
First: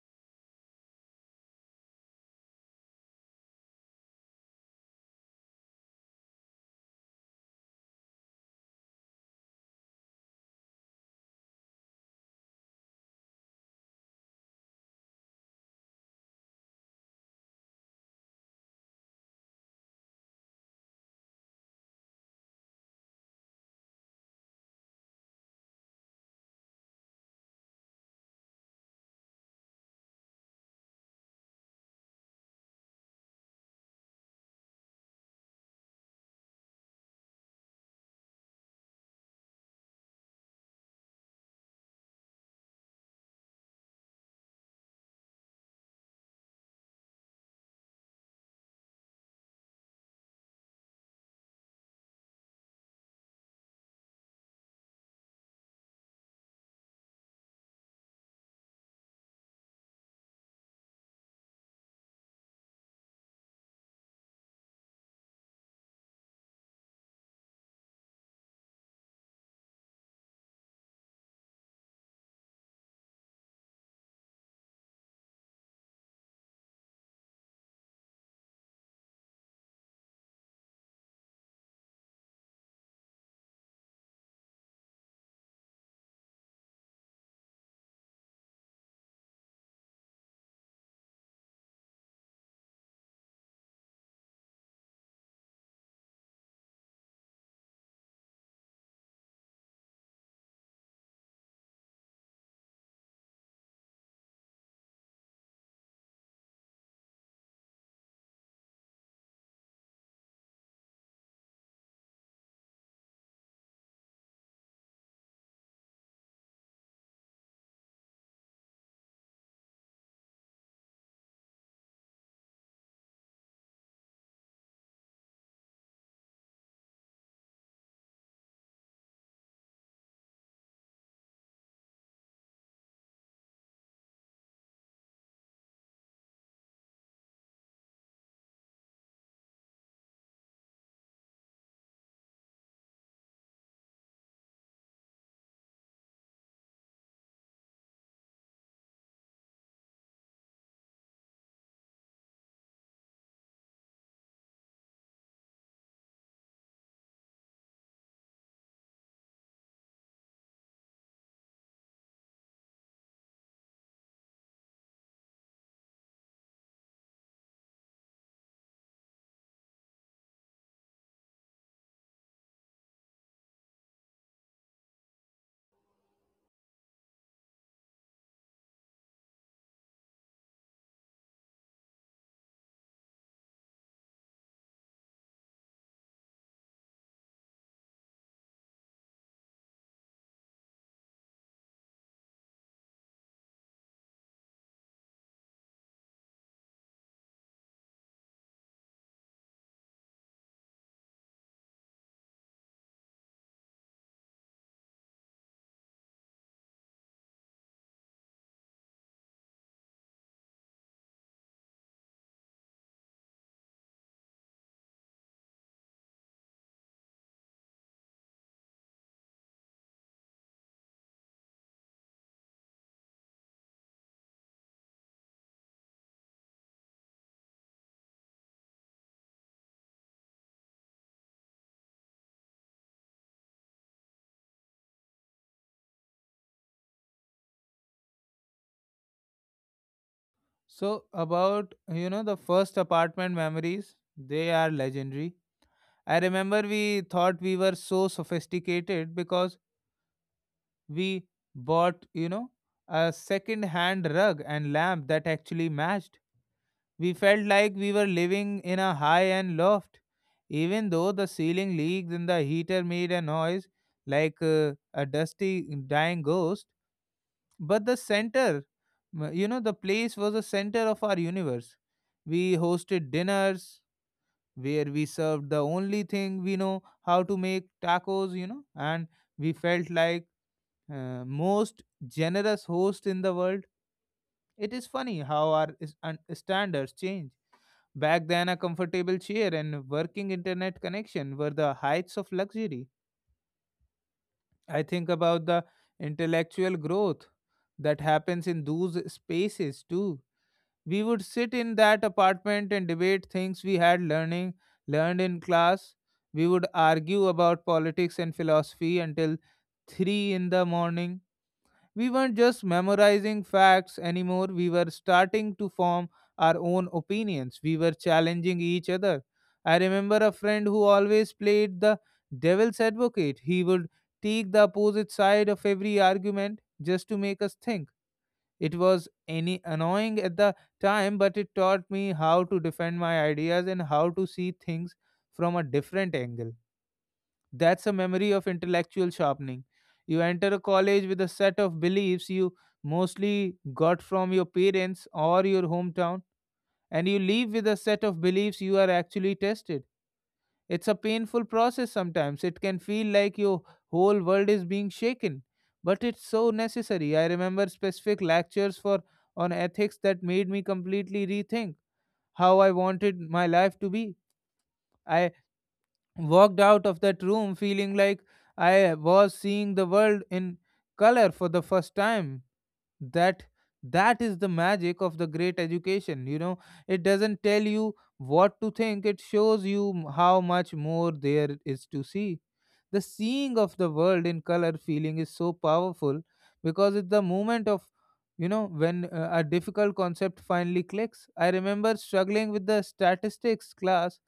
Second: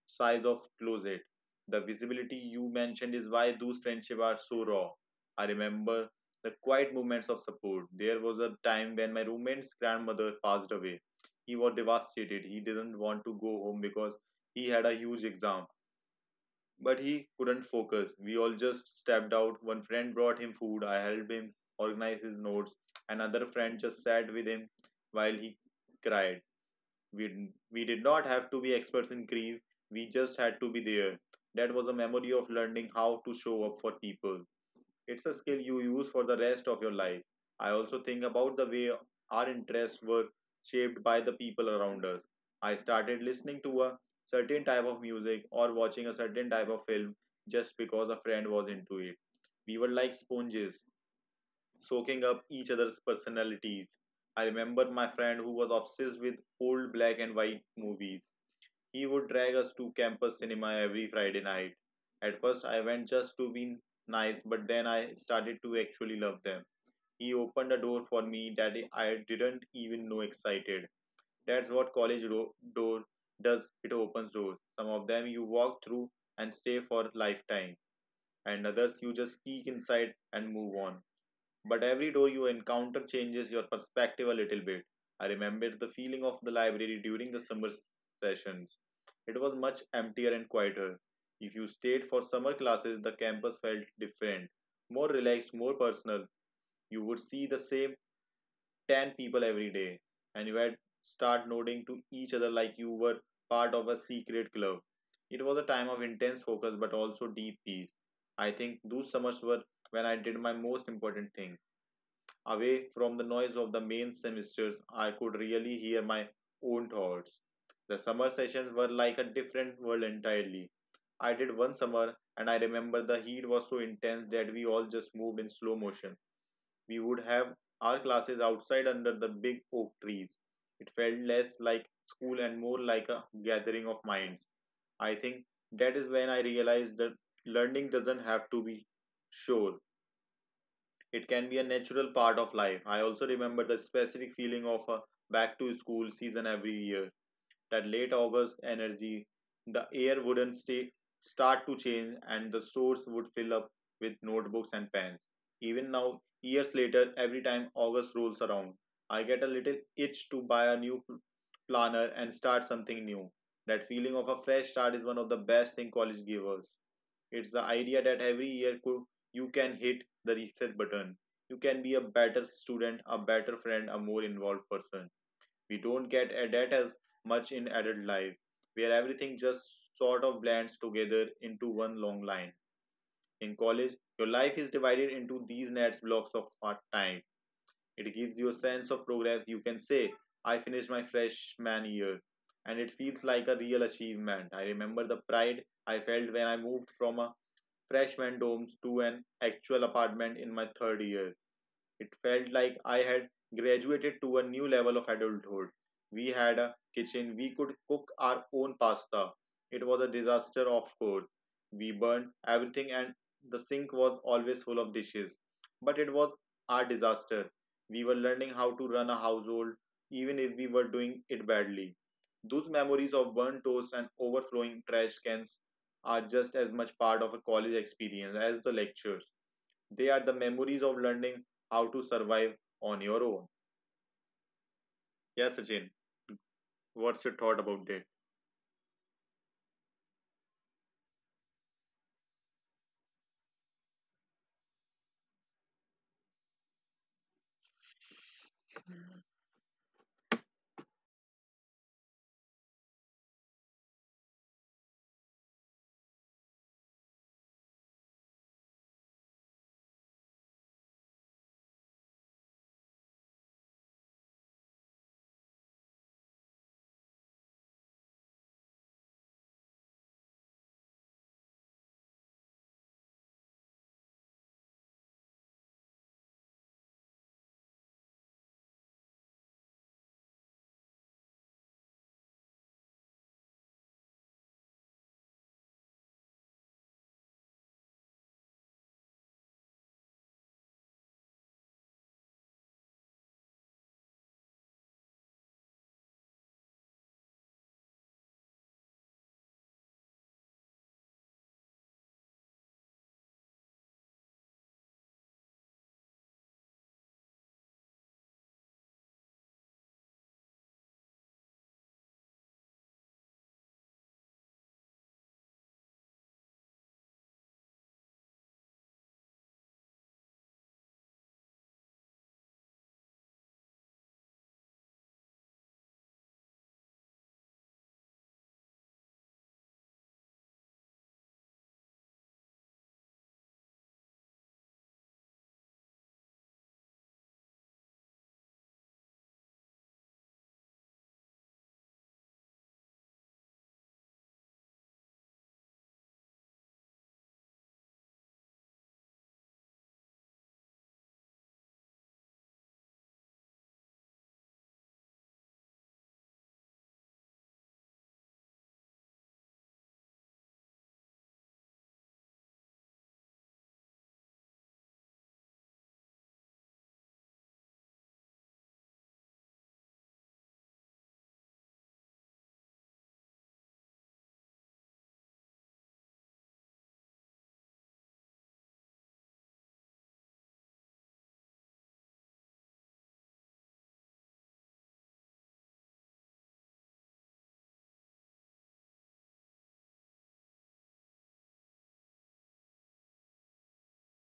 S2: size of closet. The visibility you mentioned is why those friendships are so raw. I remember the quiet moments of support. There was a time when my roommate's grandmother passed away. He was devastated. He didn't want to go home because he had a huge exam. But he couldn't focus. We all just stepped out. One friend brought him food. I helped him organize his notes. Another friend just sat with him while he cried. We, we did not have to be experts in grief. We just had to be there. That was a memory of learning how to show up for people. It's a skill you use for the rest of your life. I also think about the way our interests were shaped by the people around us. I started listening to a certain type of music or watching a certain type of film just because a friend was into it. We were like sponges, soaking up each other's personalities. I remember my friend who was obsessed with old black and white movies. He would drag us to campus cinema every Friday night. At first, I went just to be nice, but then I started to actually love them. He opened a door for me that I didn't even know existed. That's what college ro- door does, it opens doors. Some of them you walk through and stay for a lifetime, and others you just peek inside and move on, but every door you encounter changes your perspective a little bit. I remember the feeling of the library during the summer sessions. It was much emptier and quieter. If you stayed for summer classes, the campus felt different, more relaxed, more personal. You would see the same ten people every day, and you would start nodding to each other like you were part of a secret club. It was a time of intense focus but also deep peace. I think those summers were when I did my most important thing. Away from the noise of the main semesters, I could really hear my own thoughts. The summer sessions were like a different world entirely. I did one summer, and I remember the heat was so intense that we all just moved in slow motion. We would have our classes outside under the big oak trees. It felt less like school and more like a gathering of minds. I think that is when I realized that learning doesn't have to be sure, it can be a natural part of life. I also remember the specific feeling of a back to school season every year. That late August energy, the air wouldn't stay, start to change, and the stores would fill up with notebooks and pens. Even now, years later, every time August rolls around, I get a little itch to buy a new pl- planner and start something new. That feeling of a fresh start is one of the best thing college gives us. It's the idea that every year could, you can hit the reset button. You can be a better student, a better friend, a more involved person. We don't get at that as much in adult life, where everything just sort of blends together into one long line. In college, your life is divided into these nets blocks of time. It gives you a sense of progress. You can say, I finished my freshman year, and it feels like a real achievement. I remember the pride I felt when I moved from a freshman domes to an actual apartment in my third year. It felt like I had graduated to a new level of adulthood. We had a kitchen, we could cook our own pasta. It was a disaster, of course. We burned everything, and the sink was always full of dishes. But it was our disaster. We were learning how to run a household, even if we were doing it badly. Those memories of burnt toast and overflowing trash cans are just as much part of a college experience as the lectures. They are the memories of learning how to survive on your own. Yeah, Sachin, what's your thought about that?
S1: So about, you know the first apartment memories, they are legendary. I remember we thought we were so sophisticated because we bought, you know a second hand rug and lamp that actually matched. We felt like we were living in a high end loft, even though the ceiling leaks and the heater made a noise like uh, a dusty, dying ghost. But the center, m- you know, the place was the center of our universe. We hosted dinners where we served the only thing we know how to make, tacos, you know, and we felt like, uh, most generous host in the world. It is funny how our is- and standards change. Back then, a comfortable chair and working internet connection were the heights of luxury. I think about the intellectual growth that happens in those spaces too. We would sit in that apartment and debate things we had learning learned in class. We would argue about politics and philosophy until three in the morning. We weren't just memorizing facts anymore, we were starting to form our own opinions. We were challenging each other. I remember a friend who always played the devil's advocate. He would take the opposite side of every argument just to make us think. It was any annoying at the time, but it taught me how to defend my ideas and how to see things from a different angle. That's a memory of intellectual sharpening. You enter a college with a set of beliefs you mostly got from your parents or your hometown, and you leave with a set of beliefs you are actually tested. It's a painful process sometimes. It can feel like your whole world is being shaken, but it's so necessary. I remember specific lectures for on ethics that made me completely rethink how I wanted my life to be. I walked out of that room feeling like I was seeing the world in color for the first time. That that is the magic of the great education. You know, it doesn't tell you what to think, it shows you m- how much more there is to see. The seeing of the world in color feeling is so powerful because it's the moment of, you know when uh, a difficult concept finally clicks. I remember struggling with the statistics class.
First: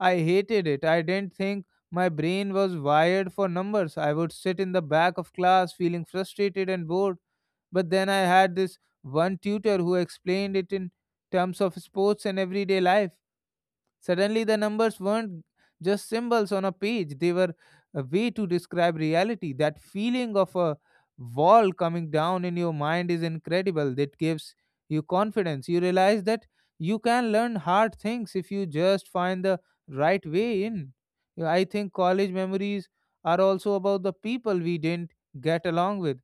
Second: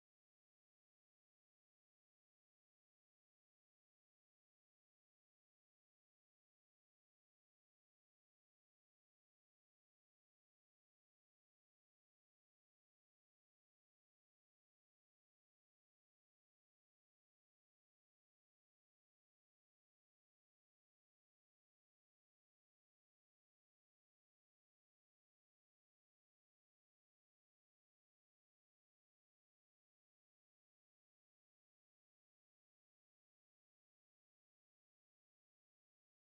S1: I hated it. I didn't think my brain was wired for numbers. I would sit in the back of class feeling frustrated and bored. But then I had this one tutor who explained it in terms of sports and everyday life. Suddenly, the numbers weren't just symbols on a page, they were a way to describe reality. That feeling of a wall coming down in your mind is incredible. That gives you confidence. You realize that you can learn hard things if you just find the right way in. Yeah, I think college memories are also about the people we didn't get along with.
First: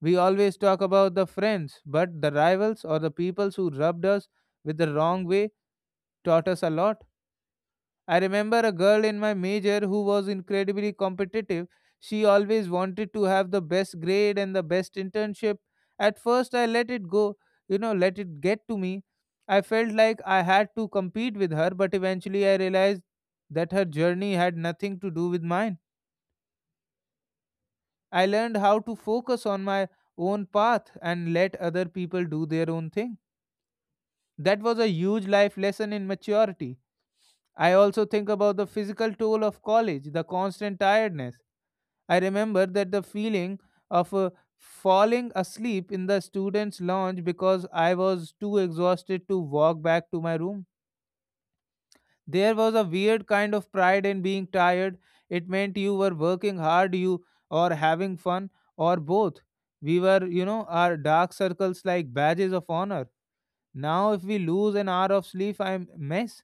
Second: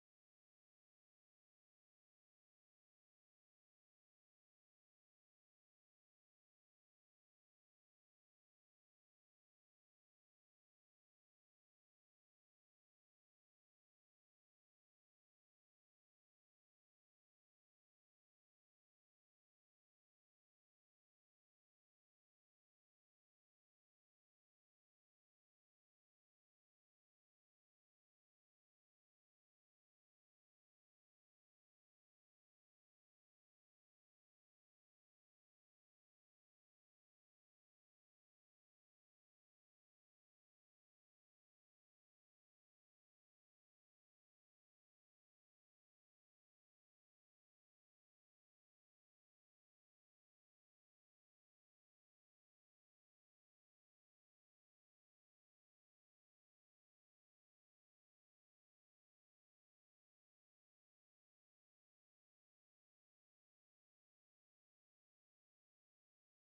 S1: We always talk about the friends, but the rivals or the people who rubbed us with the wrong way taught us a lot. I remember a girl in my major who was incredibly competitive. She always wanted to have the best grade and the best internship. At first, I let it go, you know, let it get to me. I felt like I had to compete with her, but eventually I realized that her journey had nothing to do with mine. I learned how to focus on my own path and let other people do their own thing. That was a huge life lesson in maturity. I also think about the physical toll of college, the constant tiredness. I remember that the feeling of uh, falling asleep in the students' lounge because I was too exhausted to walk back to my room. There was a weird kind of pride in being tired. It meant you were working hard, you or having fun, or both. We were, you know, our dark circles like badges of honor. Now, if we lose an hour of sleep, I mess.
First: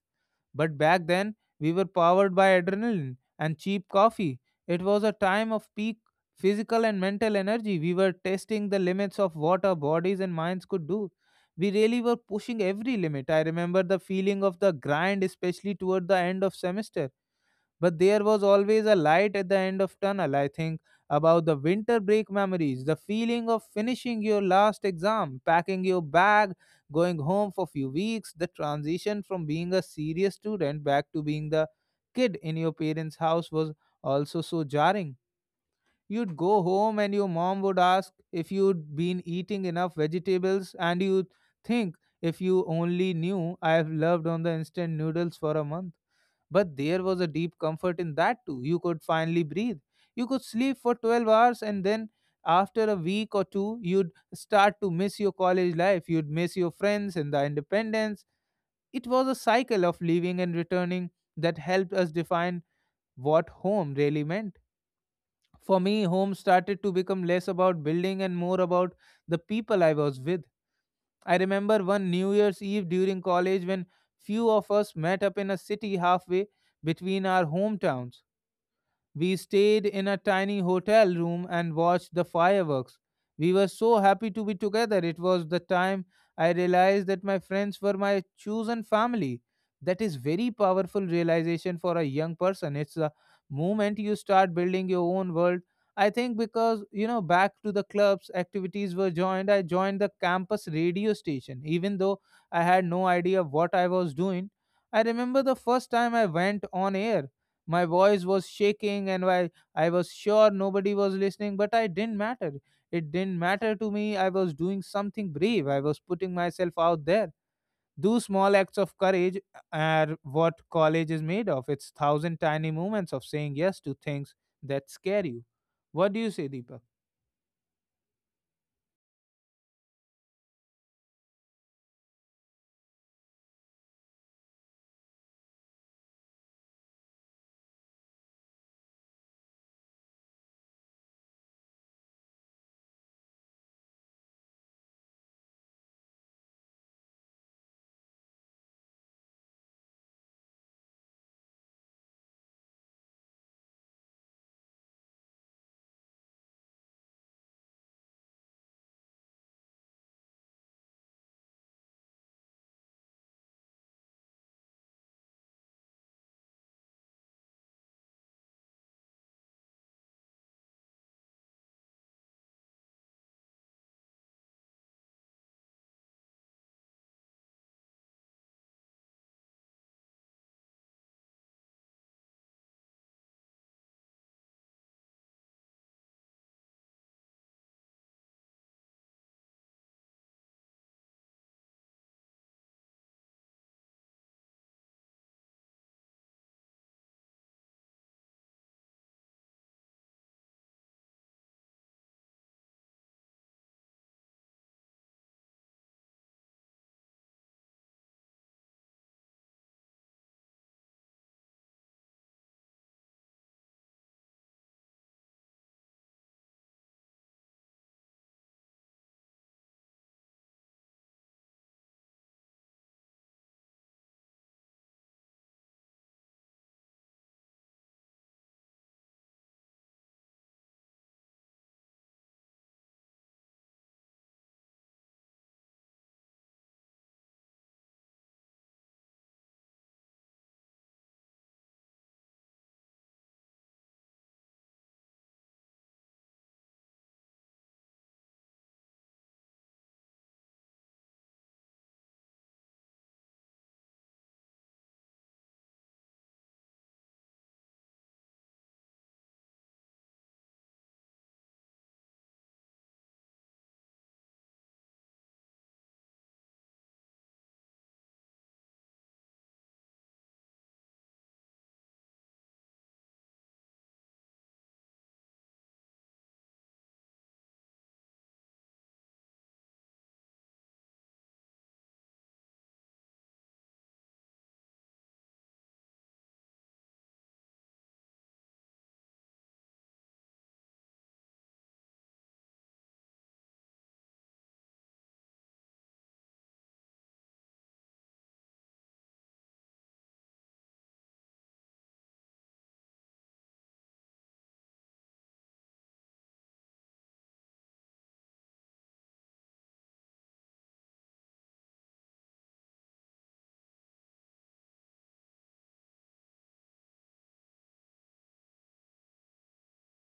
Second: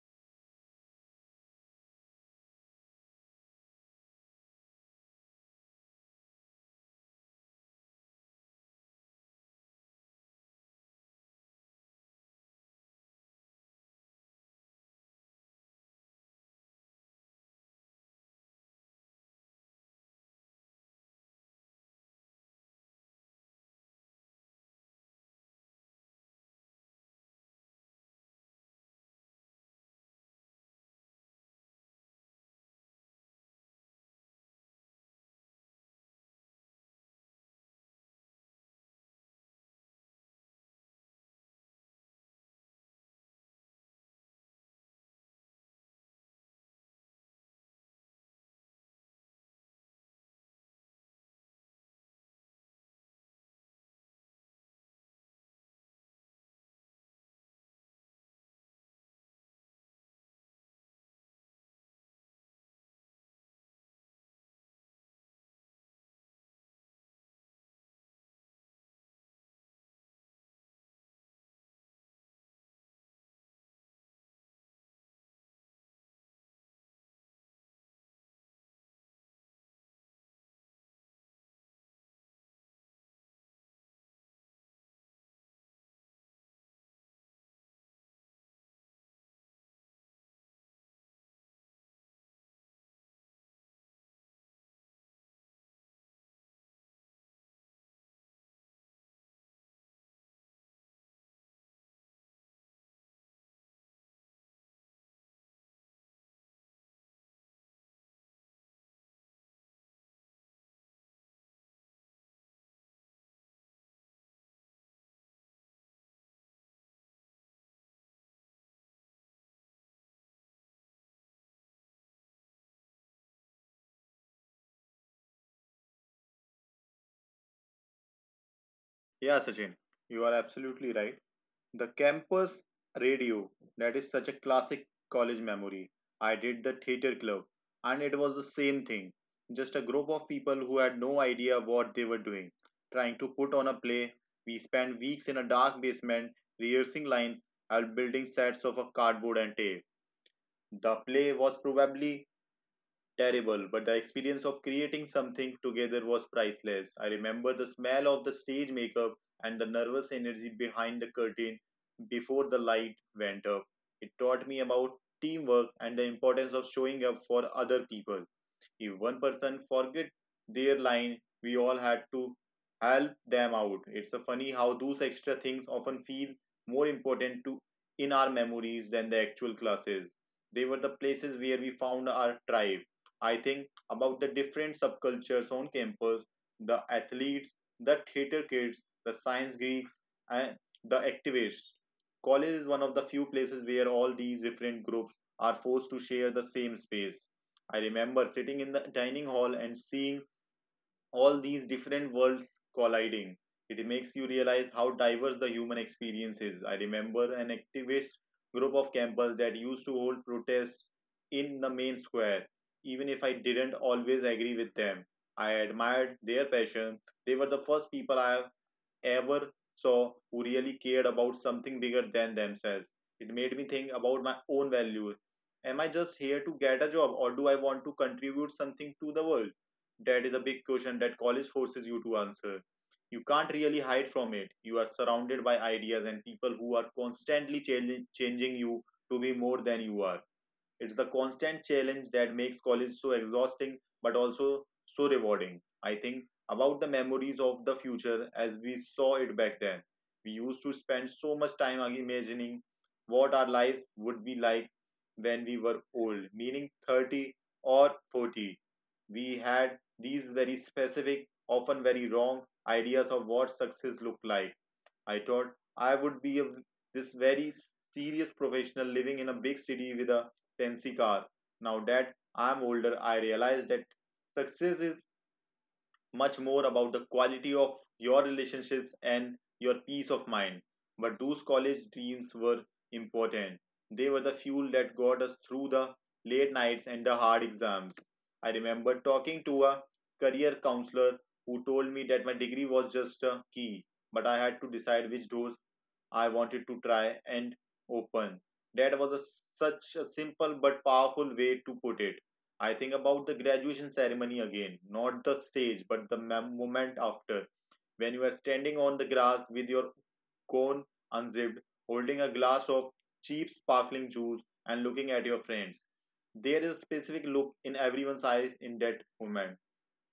S1: But back then, we were powered by adrenaline and cheap coffee. It was a time of peak physical and mental energy. We were testing the limits of what our bodies and minds could do. We really were pushing every limit. I remember the feeling of the grind, especially toward the end of semester, but there was always a light at the end of tunnel. I think about the winter break memories, the feeling of finishing your last exam, packing your bag, going home for few weeks. The transition from being a serious student back to being the kid in your parents house was also so jarring. You'd go home and your mom would ask if you'd been eating enough vegetables, and you'd think, if you only knew, I've loved on the instant noodles for a month. But there was a deep comfort in that too. You could finally breathe. You could sleep for twelve hours, and then after a week or two, you'd start to miss your college life. You'd miss your friends and the independence. It was a cycle of leaving and returning that helped us define what home really meant. For me, home started to become less about building and more about the people I was with. I remember one New Year's Eve during college when few of us met up in a city halfway between our hometowns. We stayed in a tiny hotel room and watched the fireworks. We were so happy to be together. It was the time I realized that my friends were my chosen family. That is very powerful realization for a young person. It's the moment you start building your own world. I think because you know back to the clubs activities were joined. I joined the campus radio station even though I had no idea what I was doing. I remember the first time I went on air. My voice was shaking, and while I was sure nobody was listening, but I didn't matter. It didn't matter to me. I was doing something brave. I was putting myself out there. Those small acts of courage are what college is made of. It's thousand tiny moments of saying yes to things that scare you. What do you say, Deepak?
S2: Yeah, Sachin, you are absolutely right. The campus radio, that is such a classic college memory. I did the theater club, and it was the same thing. Just a group of people who had no idea what they were doing, trying to put on a play. We spent weeks in a dark basement, rehearsing lines and building sets of a cardboard and tape. The play was probably terrible, but the experience of creating something together was priceless. I remember the smell of the stage makeup and the nervous energy behind the curtain before the light went up. It taught me about teamwork and the importance of showing up for other people. If one person forget their line, we all had to help them out. It's a funny how those extra things often feel more important to in our memories than the actual classes. They were the places where we found our tribe. I think about the different subcultures on campus, the athletes, the theater kids, the science geeks, and the activists. College is one of the few places where all these different groups are forced to share the same space. I remember sitting in the dining hall and seeing all these different worlds colliding. It makes you realize how diverse the human experience is. I remember an activist group of campers that used to hold protests in the main square, even if I didn't always agree with them. I admired their passion. They were the first people I have ever saw who really cared about something bigger than themselves. It made me think about my own values. Am I just here to get a job or do I want to contribute something to the world? That is a big question that college forces you to answer. You can't really hide from it. You are surrounded by ideas and people who are constantly challenge- changing you to be more than you are. It's the constant challenge that makes college so exhausting but also so rewarding. I think about the memories of the future as we saw it back then. We used to spend so much time imagining what our lives would be like when we were old, meaning thirty or forty. We had these very specific, often very wrong, ideas of what success looked like. I thought I would be a, this very serious professional living in a big city with a fancy car. Now that I'm older, I realize that success is much more about the quality of your relationships and your peace of mind. But those college dreams were important. They were the fuel that got us through the late nights and the hard exams. I remember talking to a career counselor who told me that my degree was just a key, but I had to decide which doors I wanted to try and open. That was a, Such a simple but powerful way to put it. I think about the graduation ceremony again, not the stage, but the moment after, when you are standing on the grass with your cone unzipped, holding a glass of cheap sparkling juice, and looking at your friends. There is a specific look in everyone's eyes in that moment.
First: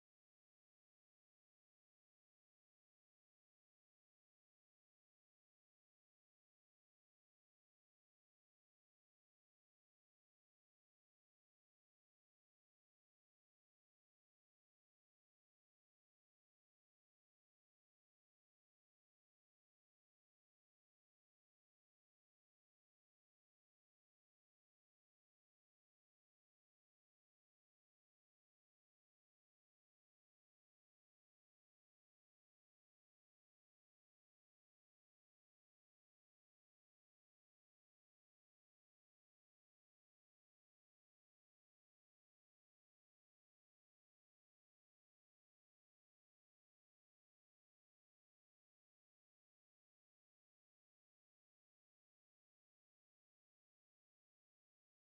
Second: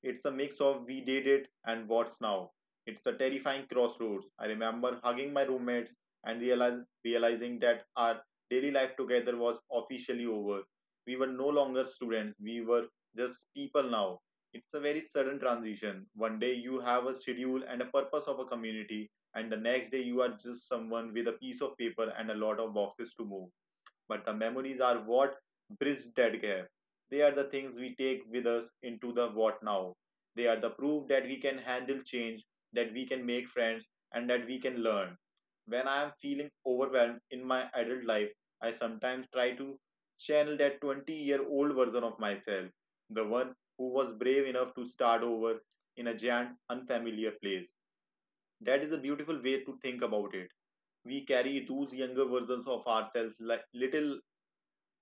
S2: It's a mix of we did it and what's now. It's a terrifying crossroads. I remember hugging my roommates and realize, realizing that our daily life together was officially over. We were no longer students, we were just people now. It's a very sudden transition. One day you have a schedule and a purpose of a community, and the next day you are just someone with a piece of paper and a lot of boxes to move, but the memories are what bridge that gap. They are the things we take with us into the what now. They are the proof that we can handle change, that we can make friends, and that we can learn. When I am feeling overwhelmed in my adult life, I sometimes try to channel that twenty year old version of myself, the one who was brave enough to start over in a giant, unfamiliar place. That is a beautiful way to think about it. We carry those younger versions of ourselves like little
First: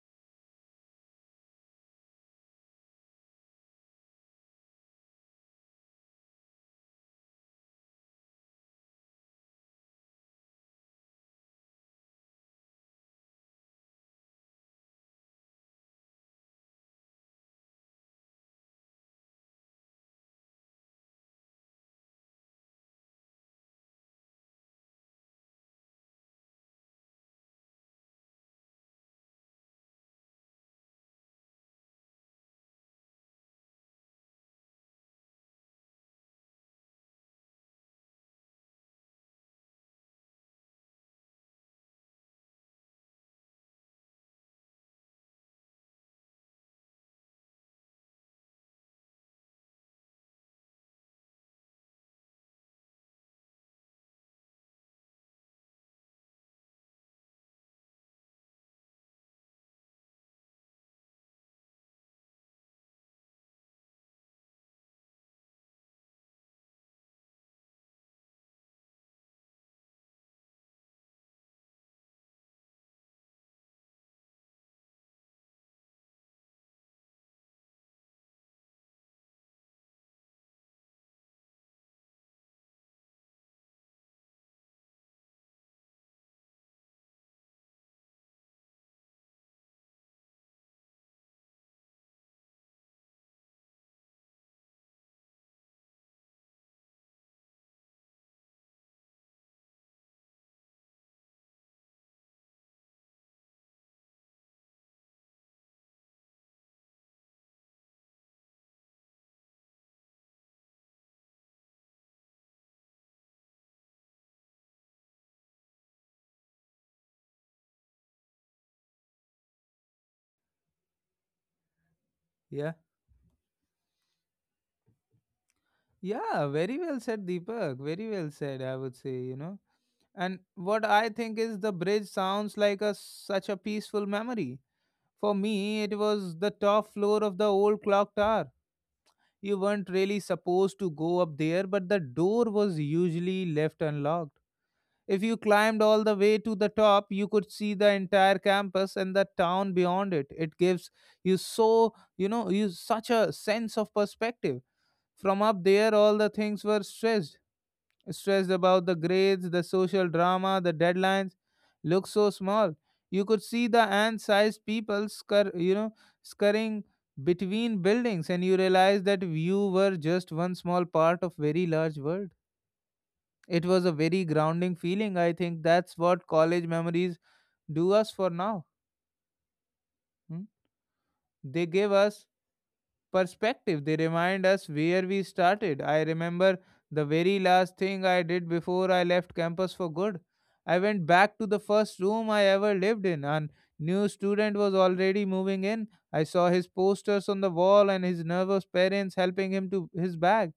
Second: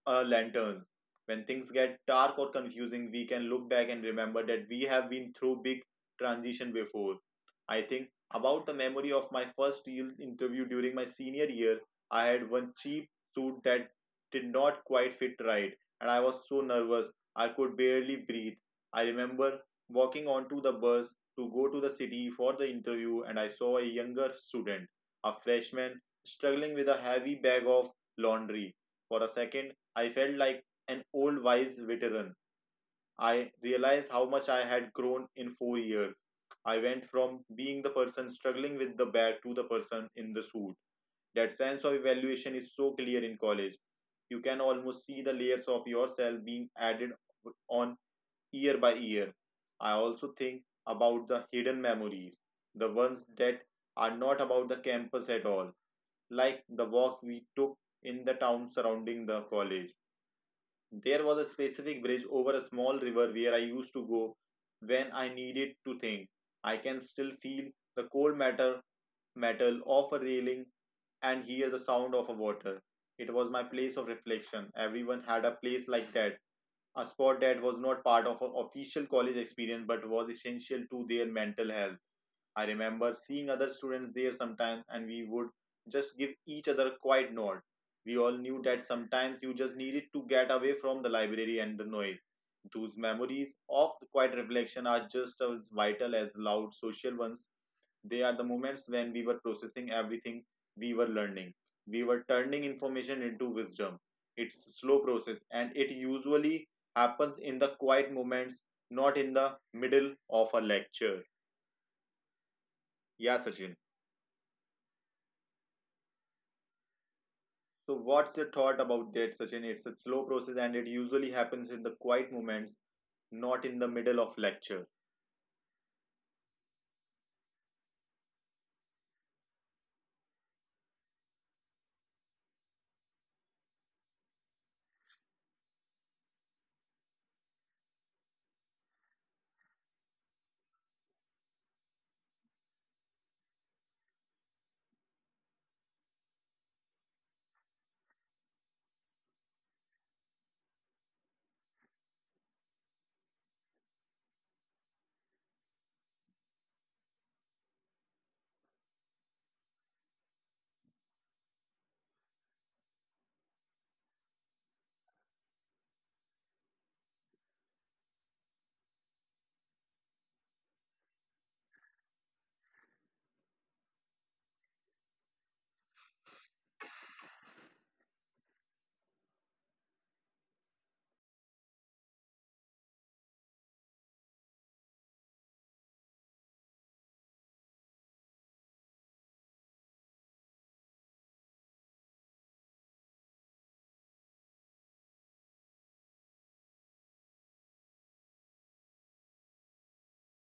S2: a lantern. When things get dark or confusing, we can look back and remember that we have been through big transition before. I think about the memory of my first real interview during my senior year. I had one cheap suit that did not quite fit right, and I was so nervous I could barely breathe. I remember walking onto the bus to go to the city for the interview, and I saw a younger student, a freshman, struggling with a heavy bag of laundry. For a second, I felt like an old wise veteran. I realized how much I had grown in four years. I went from being the person struggling with the bag to the person in the suit. That sense of evaluation is so clear in college. You can almost see the layers of yourself being added on year by year. I also think about the hidden memories, the ones that are not about the campus at all, like the walks we took in the town surrounding the college. There was a specific bridge over a small river where I used to go when I needed to think. I can still feel the cold matter metal of a railing and hear the sound of a water. It was my place of reflection. Everyone had a place like that, a spot that was not part of an official college experience but was essential to their mental health. I remember seeing other students there sometimes, and we would just give each other a quiet nod. We all knew that sometimes you just needed to get away from the library and the noise. Those memories of the quiet reflection are just as vital as loud social ones. They are the moments when we were processing everything we were learning. We were turning information into wisdom. It's a slow process, and it usually happens in the quiet moments, not in the middle of a lecture. Yeah, Sachin. So, what's your thought about that, Sachin? It's a slow process and it usually happens in the quiet moments,
S1: Yeah.
S2: not in the middle of lecture.
S1: Yeah, very well said, Deepak. Very well said, I would say, you know. And what I think is the bridge sounds like a such a peaceful memory. For me, it was the top floor of the old clock tower. You weren't really supposed to go up there, but the door was usually left unlocked. If you climbed all the way to the top, you could see the entire campus and the town beyond it. It gives you so, you know, you such a sense of perspective. From up there, all the things were stressed stressed about the grades, the social drama, the deadlines, looked so small. You could see the ant-sized people scur- you know, scurrying between buildings, and you realized that you were just one small part of very large world. It was a very grounding feeling. I think that's what college memories do us for now. Hmm? They give us perspective. They remind us where we started. I remember the very last thing I did before I left campus for good. I went back to the first room I ever lived in, and new student was already moving in. I saw his posters on the wall and his nervous parents helping him to his bag.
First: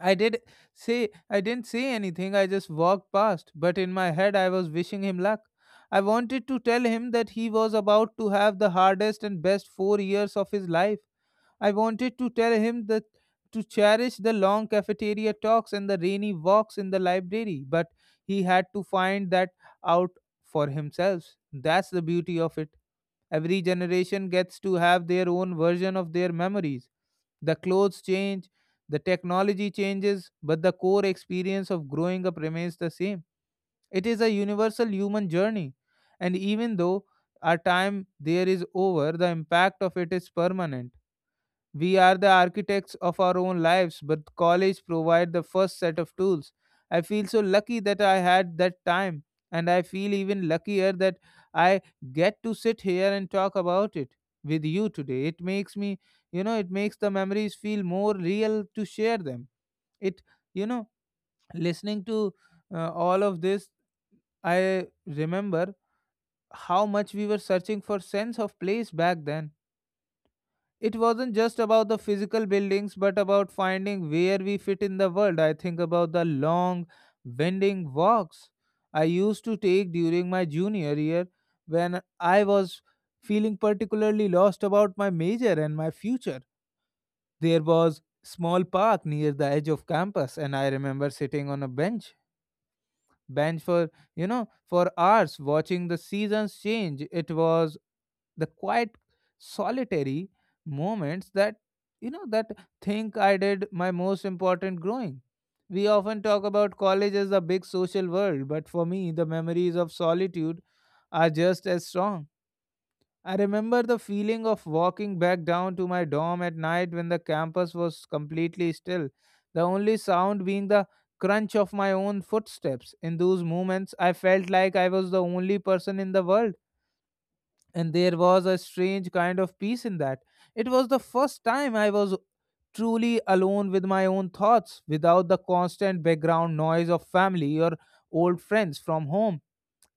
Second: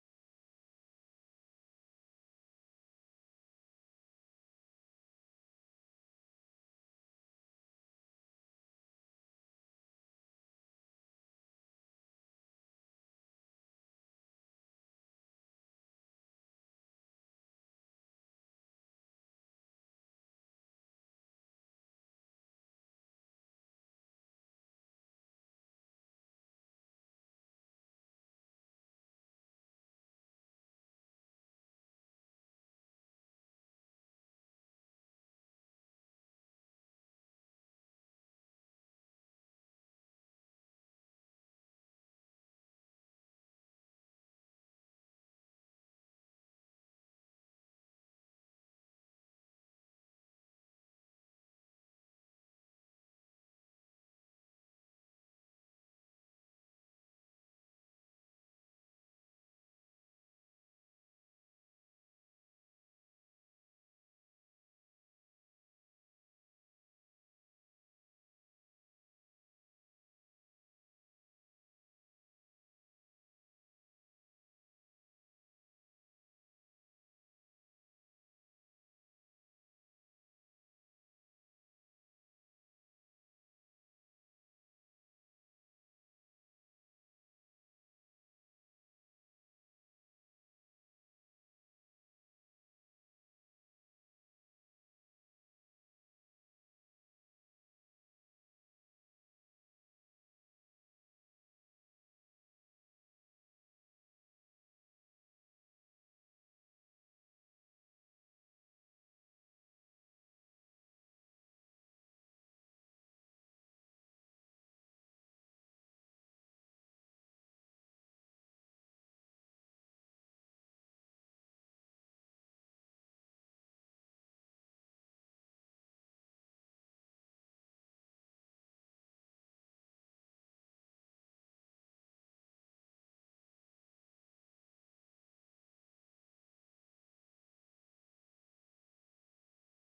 S1: I did say I didn't say anything. I just walked past, but in my head I was wishing him luck. I wanted to tell him that he was about to have the hardest and best four years of his life. I wanted to tell him that to cherish the long cafeteria talks and the rainy walks in the library, but he had to find that out for himself. That's the beauty of it. Every generation gets to have their own version of their memories. The clothes change, the technology changes, but the core experience of growing up remains the same. It is a universal human journey. And even though our time there is over, the impact of it is permanent. We are the architects of our own lives, but college provide the first set of tools. I feel so lucky that I had that time, and I feel even luckier that I get to sit here and talk about it with you today. It makes me, you know, it makes the memories feel more real to share them. It, you know, listening to uh, all of this, I remember how much we were searching for sense of place back then. It wasn't just about the physical buildings but about finding where we fit in the world. I think about the long winding walks I used to take during my junior year when I was feeling particularly lost about my major and my future. There was small park near the edge of campus and I remember sitting on a bench bench for you know for hours watching the seasons change. It was the quiet solitary moments that you know that think I did my most important growing. We often talk about college as a big social world but for me the memories of solitude are just as strong. I remember the feeling of walking back down to my dorm at night when the campus was completely still, the only sound being the crunch of my own footsteps. In those moments, I felt like I was the only person in the world, and there was a strange kind of peace in that. It was the first time I was truly alone with my own thoughts without the constant background noise of family or old friends from home.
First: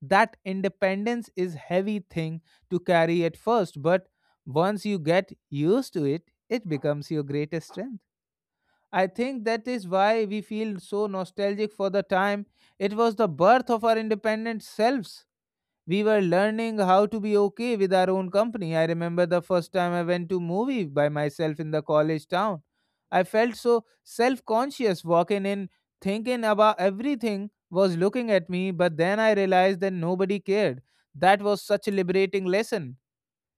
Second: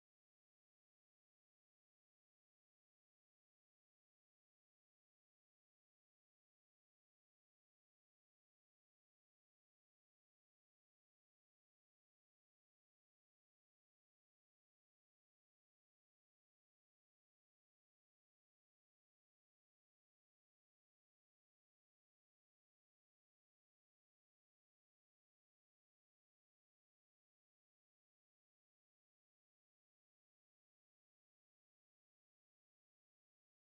S1: That independence is heavy thing to carry at first, but once you get used to it, it becomes your greatest strength. I think that is why we feel so nostalgic for the time. It was the birth of our independent selves. We were learning how to be okay with our own company. I remember the first time I went to movie by myself in the college town. I felt so self-conscious walking in thinking about everything was looking at me, but then I realized that nobody cared. That was such a liberating lesson.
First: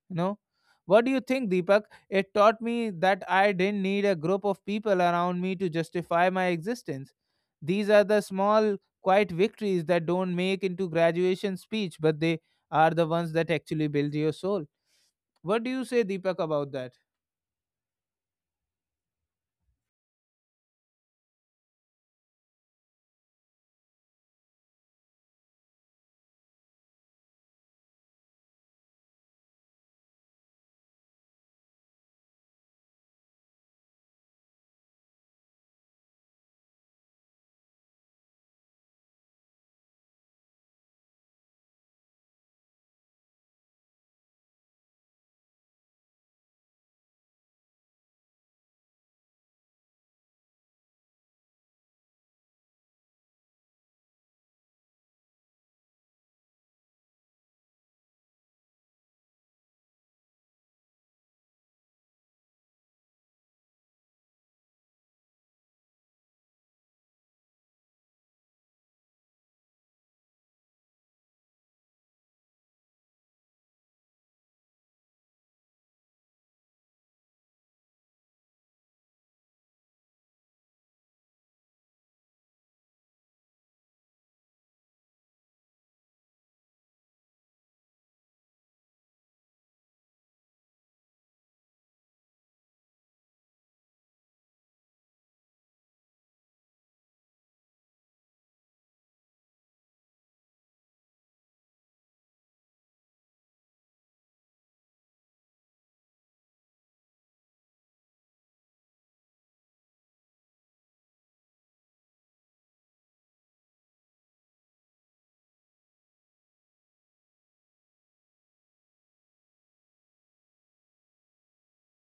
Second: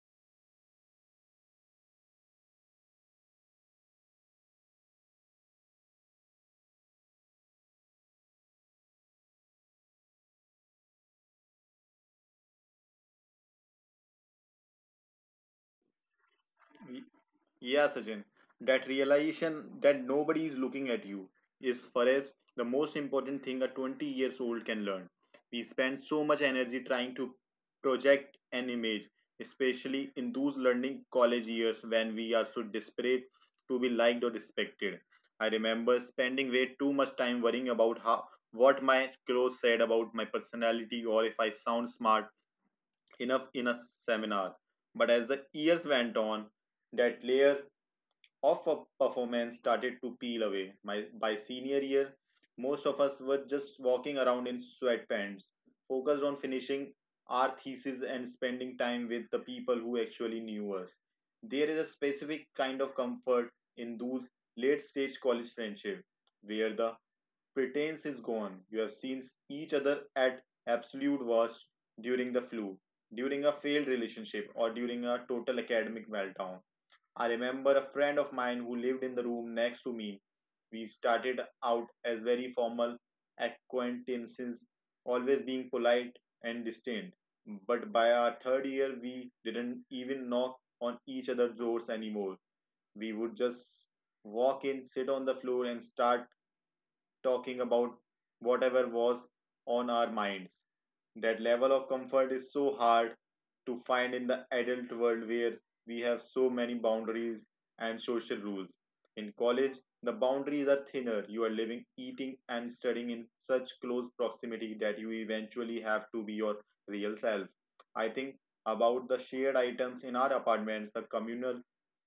S1: You know, what do you think, Deepak? It taught me that I didn't need a group of people around me to justify my existence. These are the small quiet victories that don't make into graduation speech but they are the ones that actually build your soul. What do you say, Deepak, about that?
S2: Yeah, Sachin, that realization that nobody is looking at you is perhaps the most important thing a twenty years old can learn. We spend so much energy trying to project an image, especially in those learning college years when we are so desperate to be liked or respected. I remember spending way too much time worrying about how what my clothes said about my personality or if I sound smart enough in a seminar. But as the years went on, that layer of a performance started to peel away. My, by senior year, most of us were just walking around in sweatpants, focused on finishing our thesis and spending time with the people who actually knew us. There is a specific kind of comfort in those late stage college friendship where the pretense is gone. You have seen each other at absolute worst during the flu, during a failed relationship, or during a total academic meltdown. I remember a friend of mine who lived in the room next to me. We started out as very formal acquaintances, always being polite and distant. But by our third year, we didn't even knock on each other's doors anymore. We would just walk in, sit on the floor, and start talking about whatever was on our minds. That level of comfort is so hard to find in the adult world where we have so many boundaries and social rules. In college, the boundaries are thinner. You are living, eating, and studying in such close proximity that you eventually have to be your real self. I think about the shared items in our apartments, the communal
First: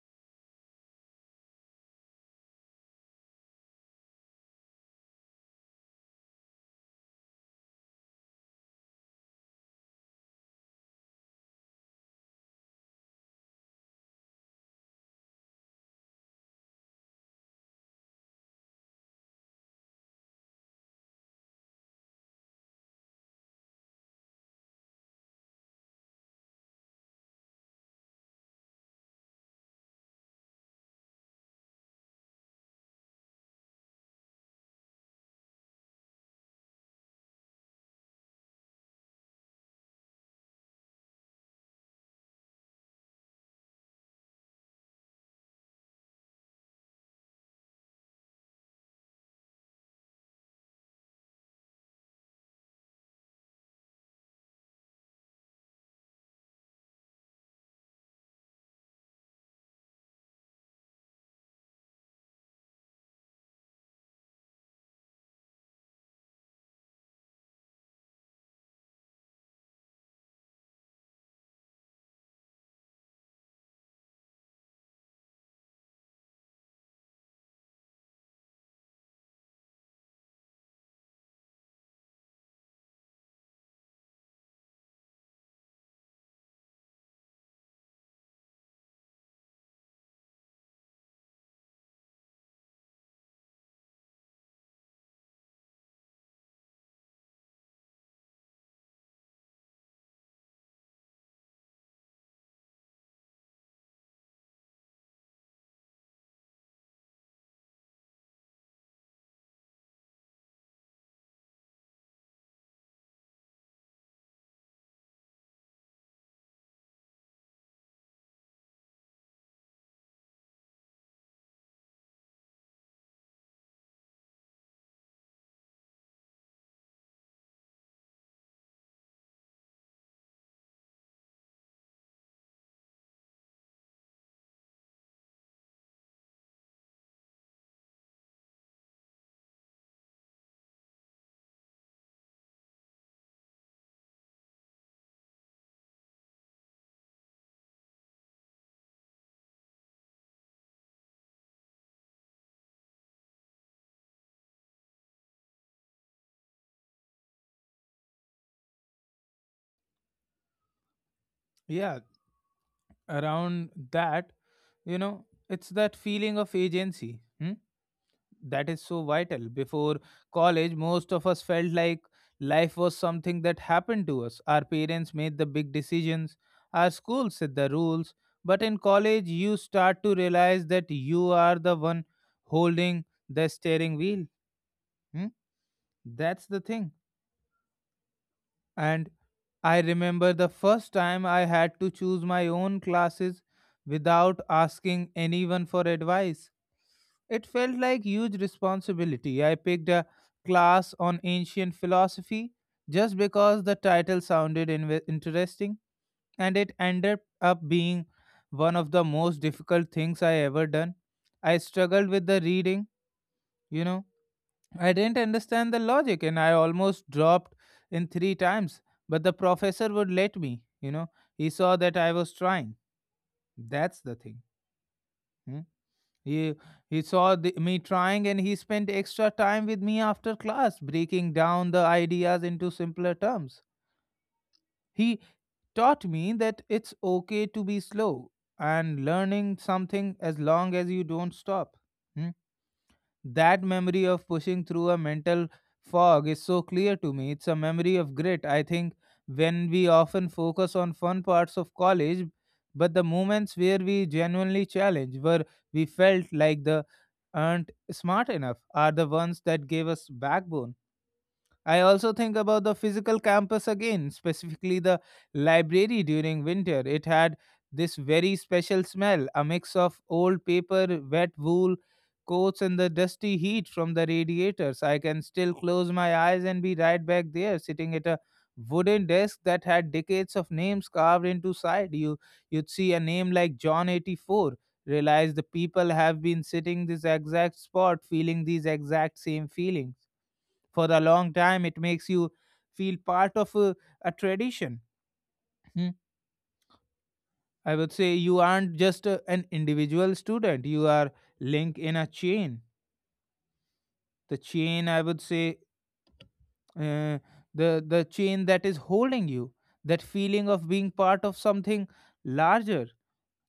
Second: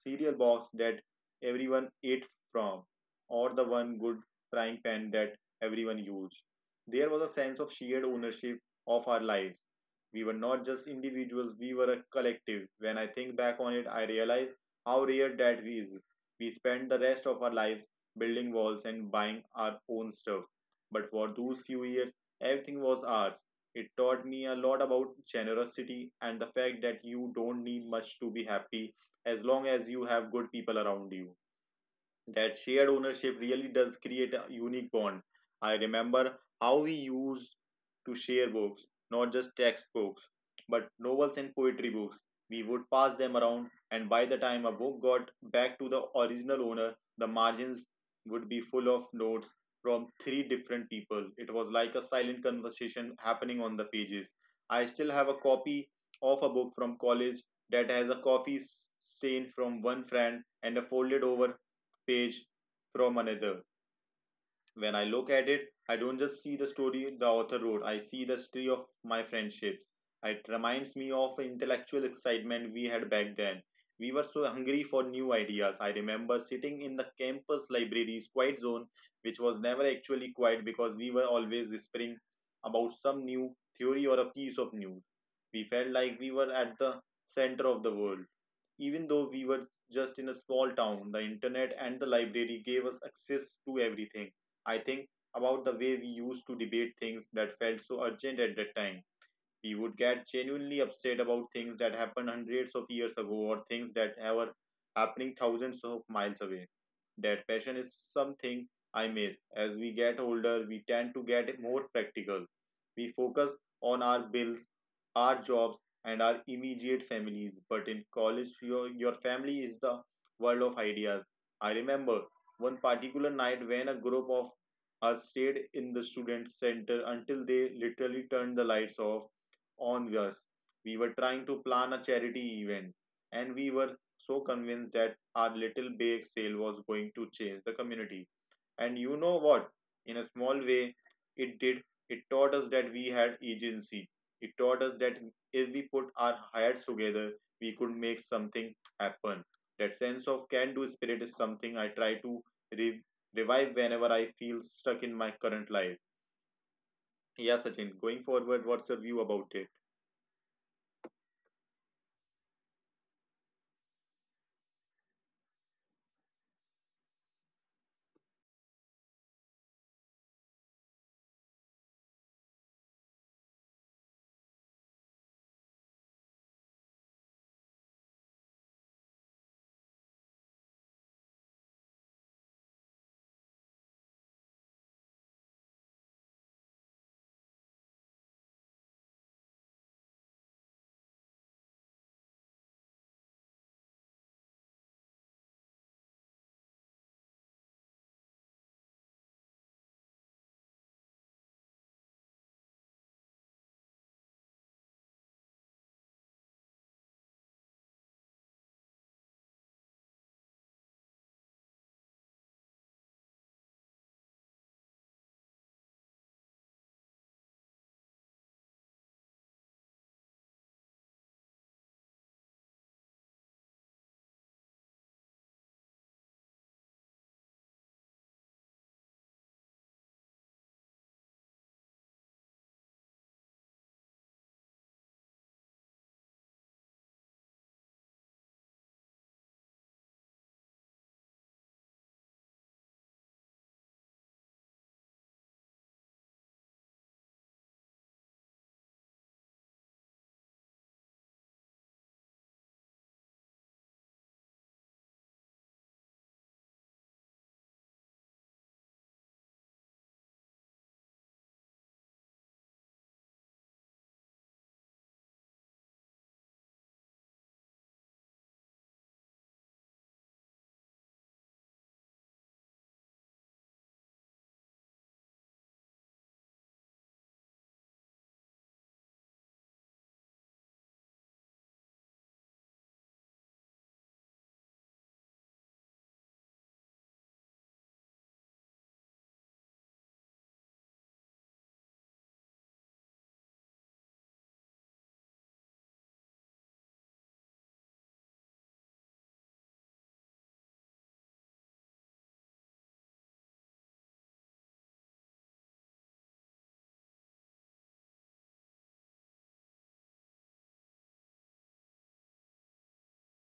S2: cereal box that everyone ate from, or the one good frying pan that everyone used. There was a sense of shared ownership of our lives. We were not just individuals, we were a collective. When I think back on it, I realize how rare that is. We spend the rest of our lives building walls and buying our own stuff. But for those few years, everything was ours. It taught me a lot about generosity and the fact that you don't need much to be happy as long as you have good people around you. That shared ownership really does create a unique bond. I remember how we used to share books, not just textbooks, but novels and poetry books. We would pass them around, and by the time a book got back to the original owner, the margins would be full of notes from three different people. It was like a silent conversation happening on the pages. I still have a copy of a book from college that has a coffee stain from one friend and a folded over page from another. When I look at it, I don't just see the story the author wrote, I see the story of my friendships. It reminds me of intellectual excitement we had back then. We were so hungry for new ideas. I remember sitting in the campus library's quiet zone, which was never actually quiet because we were always whispering about some new theory or a piece of news. We felt like we were at the center of the world. Even though we were just in a small town, the internet and the library gave us access to everything. I think about the way we used to debate things that felt so urgent at that time. We would get genuinely upset about things that happened hundreds of years ago or things that are happening thousands of miles away. That passion is something I miss. As we get older, we tend to get more practical. We focus on our bills, our jobs, and our immediate families. But in college, your, your family is the world of ideas. I remember one particular night when a group of us stayed in the student center until they literally turned the lights off onwards, we were trying to plan a charity event, and we were so convinced that our little bake sale was going to change the community. And you know what? In a small way, it did. It taught us that we had agency. It taught us that if we put our heads together, we could make something happen. That sense of can do spirit is something I try to re- revive whenever I feel stuck in my current life. Yeah, Sachin, going forward, what's your view about it?
S1: Yeah, around that, you know, it's that feeling of agency. Hmm. That is so vital. Before college, most of us felt like life was something that happened to us. Our parents made the big decisions, our school set the rules. But in college, you start to realize that you are the one holding the steering wheel. Hmm? That's the thing. And I remember the first time I had to choose my own classes without asking anyone for advice. It felt like huge responsibility. I picked a class on ancient philosophy just because the title sounded inve interesting, and it ended up being one of the most difficult things I ever done. I struggled with the reading, you know. I didn't understand the logic, and I almost dropped in three times, but the professor would let me, you know. He saw that I was trying. That's the thing. Hmm? He, he saw the, me trying and he spent extra time with me after class, breaking down the ideas into simpler terms. He taught me that it's okay to be slow and learning something as long as you don't stop. Hmm? That memory of pushing through a mental fog is so clear to me. It's a memory of grit. I think when we often focus on fun parts of college, but the moments where we genuinely challenged, where we felt like the aren't smart enough, are the ones that gave us backbone. I also think about the physical campus again, specifically the library during winter. It had this very special smell, a mix of old paper, wet wool, coats, and the dusty heat from the radiators. I can still close my eyes and be right back there, sitting at a wooden desk that had decades of names carved into side. You you'd see a name like John eighty-four, realize the people have been sitting this exact spot, feeling these exact same feelings for a long time. It makes you feel part of a, a tradition. Hmm. I would say you aren't just a, an individual student. You are linked in a chain. The chain, I would say, uh, the the chain that is holding you. That feeling of being part of something larger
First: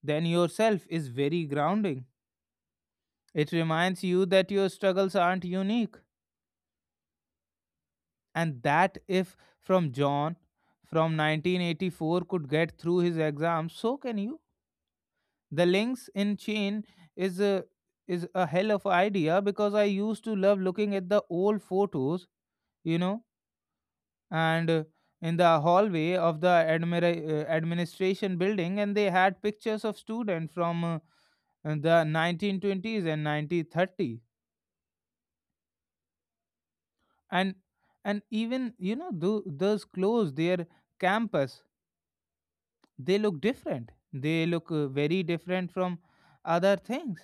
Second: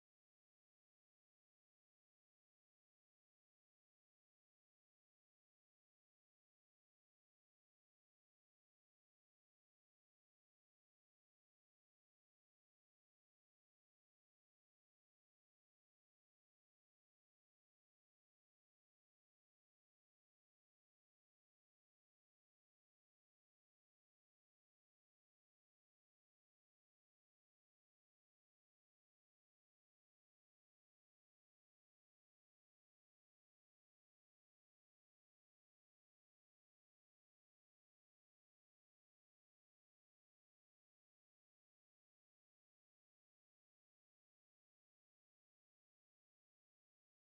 S1: than yourself is very grounding. It reminds you that your struggles aren't unique, and that if from John from nineteen eighty-four could get through his exams, so can you. The links in chain is a is a hell of an idea because I used to love looking at the old photos, you know, and uh, in the hallway of the admira- uh, administration building, and they had pictures of students from uh, the nineteen twenties and nineteen thirty, and and even you know tho- those clothes, their campus, they look different. They look uh, very different from other things.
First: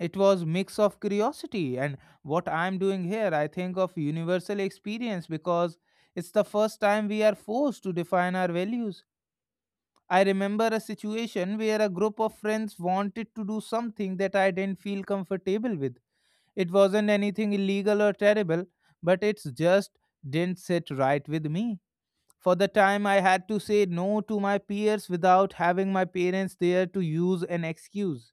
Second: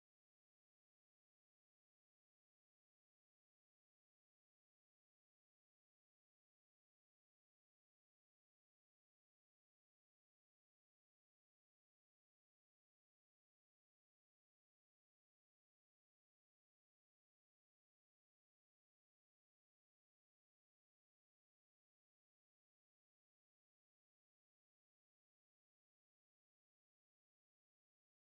S1: It was mix of curiosity and what I'm doing here. I think of universal experience because it's the first time we are forced to define our values. I remember a situation where a group of friends wanted to do something that I didn't feel comfortable with. It wasn't anything illegal or terrible, but it's just didn't sit right with me. For the time I had to say no to my peers without having my parents there to use an excuse.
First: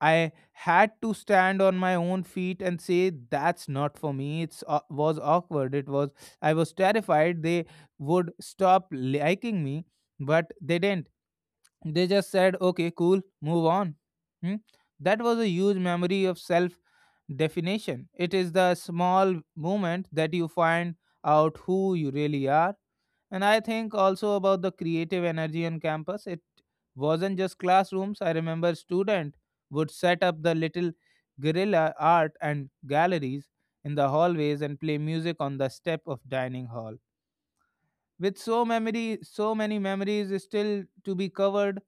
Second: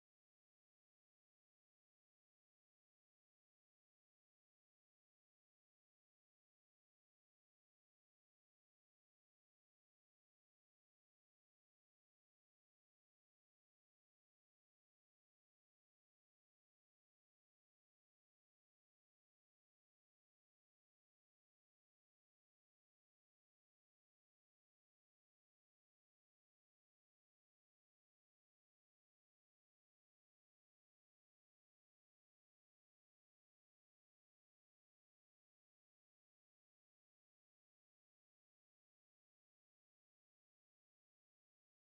S1: I had to stand on my own feet and say that's not for me. It's uh, was awkward. It was I was terrified they would stop liking me, but they didn't. They just said, "Okay, cool, move on." Hmm? That was a huge memory of self definition. It is the small moment that you find out who you really are. And I think also about the creative energy on campus. It wasn't just classrooms. I remember student would set up the little guerrilla art and galleries in the hallways and play music on the step of dining hall. With so memory, so many memories still to be covered,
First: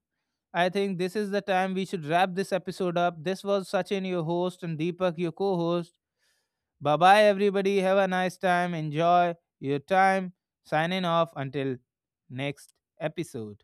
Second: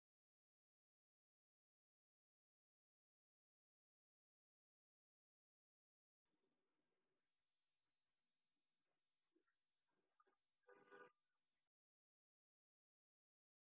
S1: I think this is the time we should wrap this episode up. This was Sachin, your host, and Deepak, your co host. Bye bye, everybody. Have a nice time. Enjoy your time. Signing off until next episode.